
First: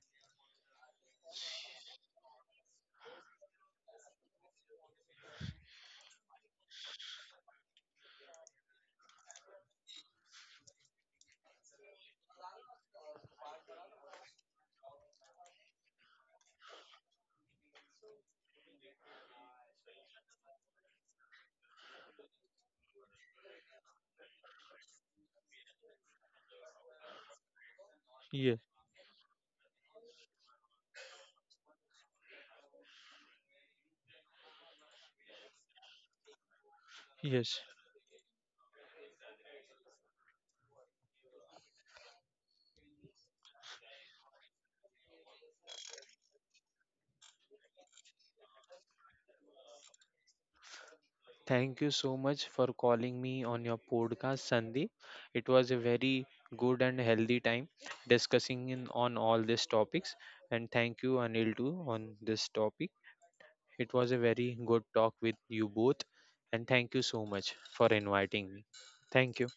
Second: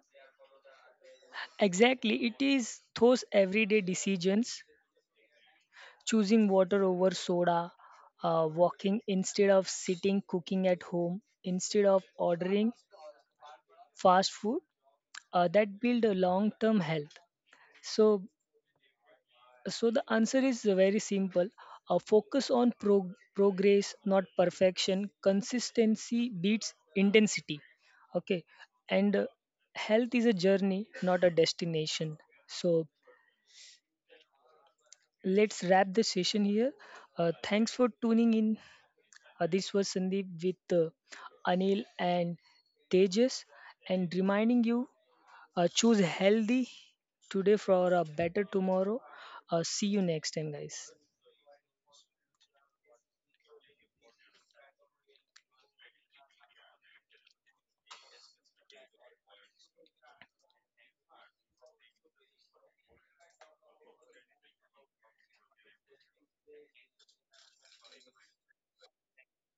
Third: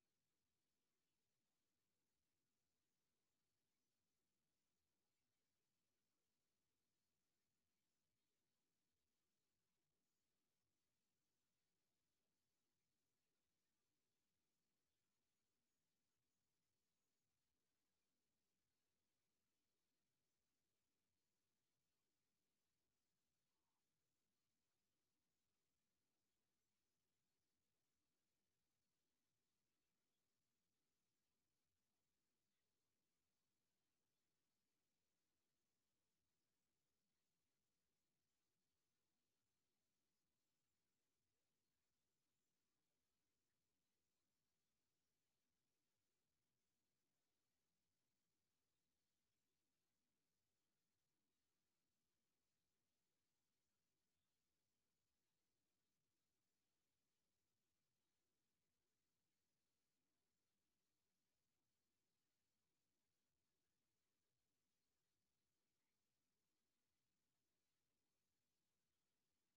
S1: Exactly, it is those everyday decisions: choosing water over soda, walking instead of sitting, cooking at home instead of ordering fast food, that build a long-term health. So, so the answer is very simple. Focus on progress, not perfection. Consistency beats intensity. Okay,
S2: Yes,
S1: and health is a journey, not a destination. So let's wrap the session here.
S2: yes.
S1: Thanks for tuning in. This was Sandeep with Anil and Tejas, and reminding you, choose healthy today for a better tomorrow. See you next time, guys.
S2: Thank you so much for calling me on your podcast, Sandeep. It was a very good and healthy time discussing on all these topics, and thank you, Anil, too, on this topic. It was a very good talk with you both, and thank you so much for inviting me. Thank you.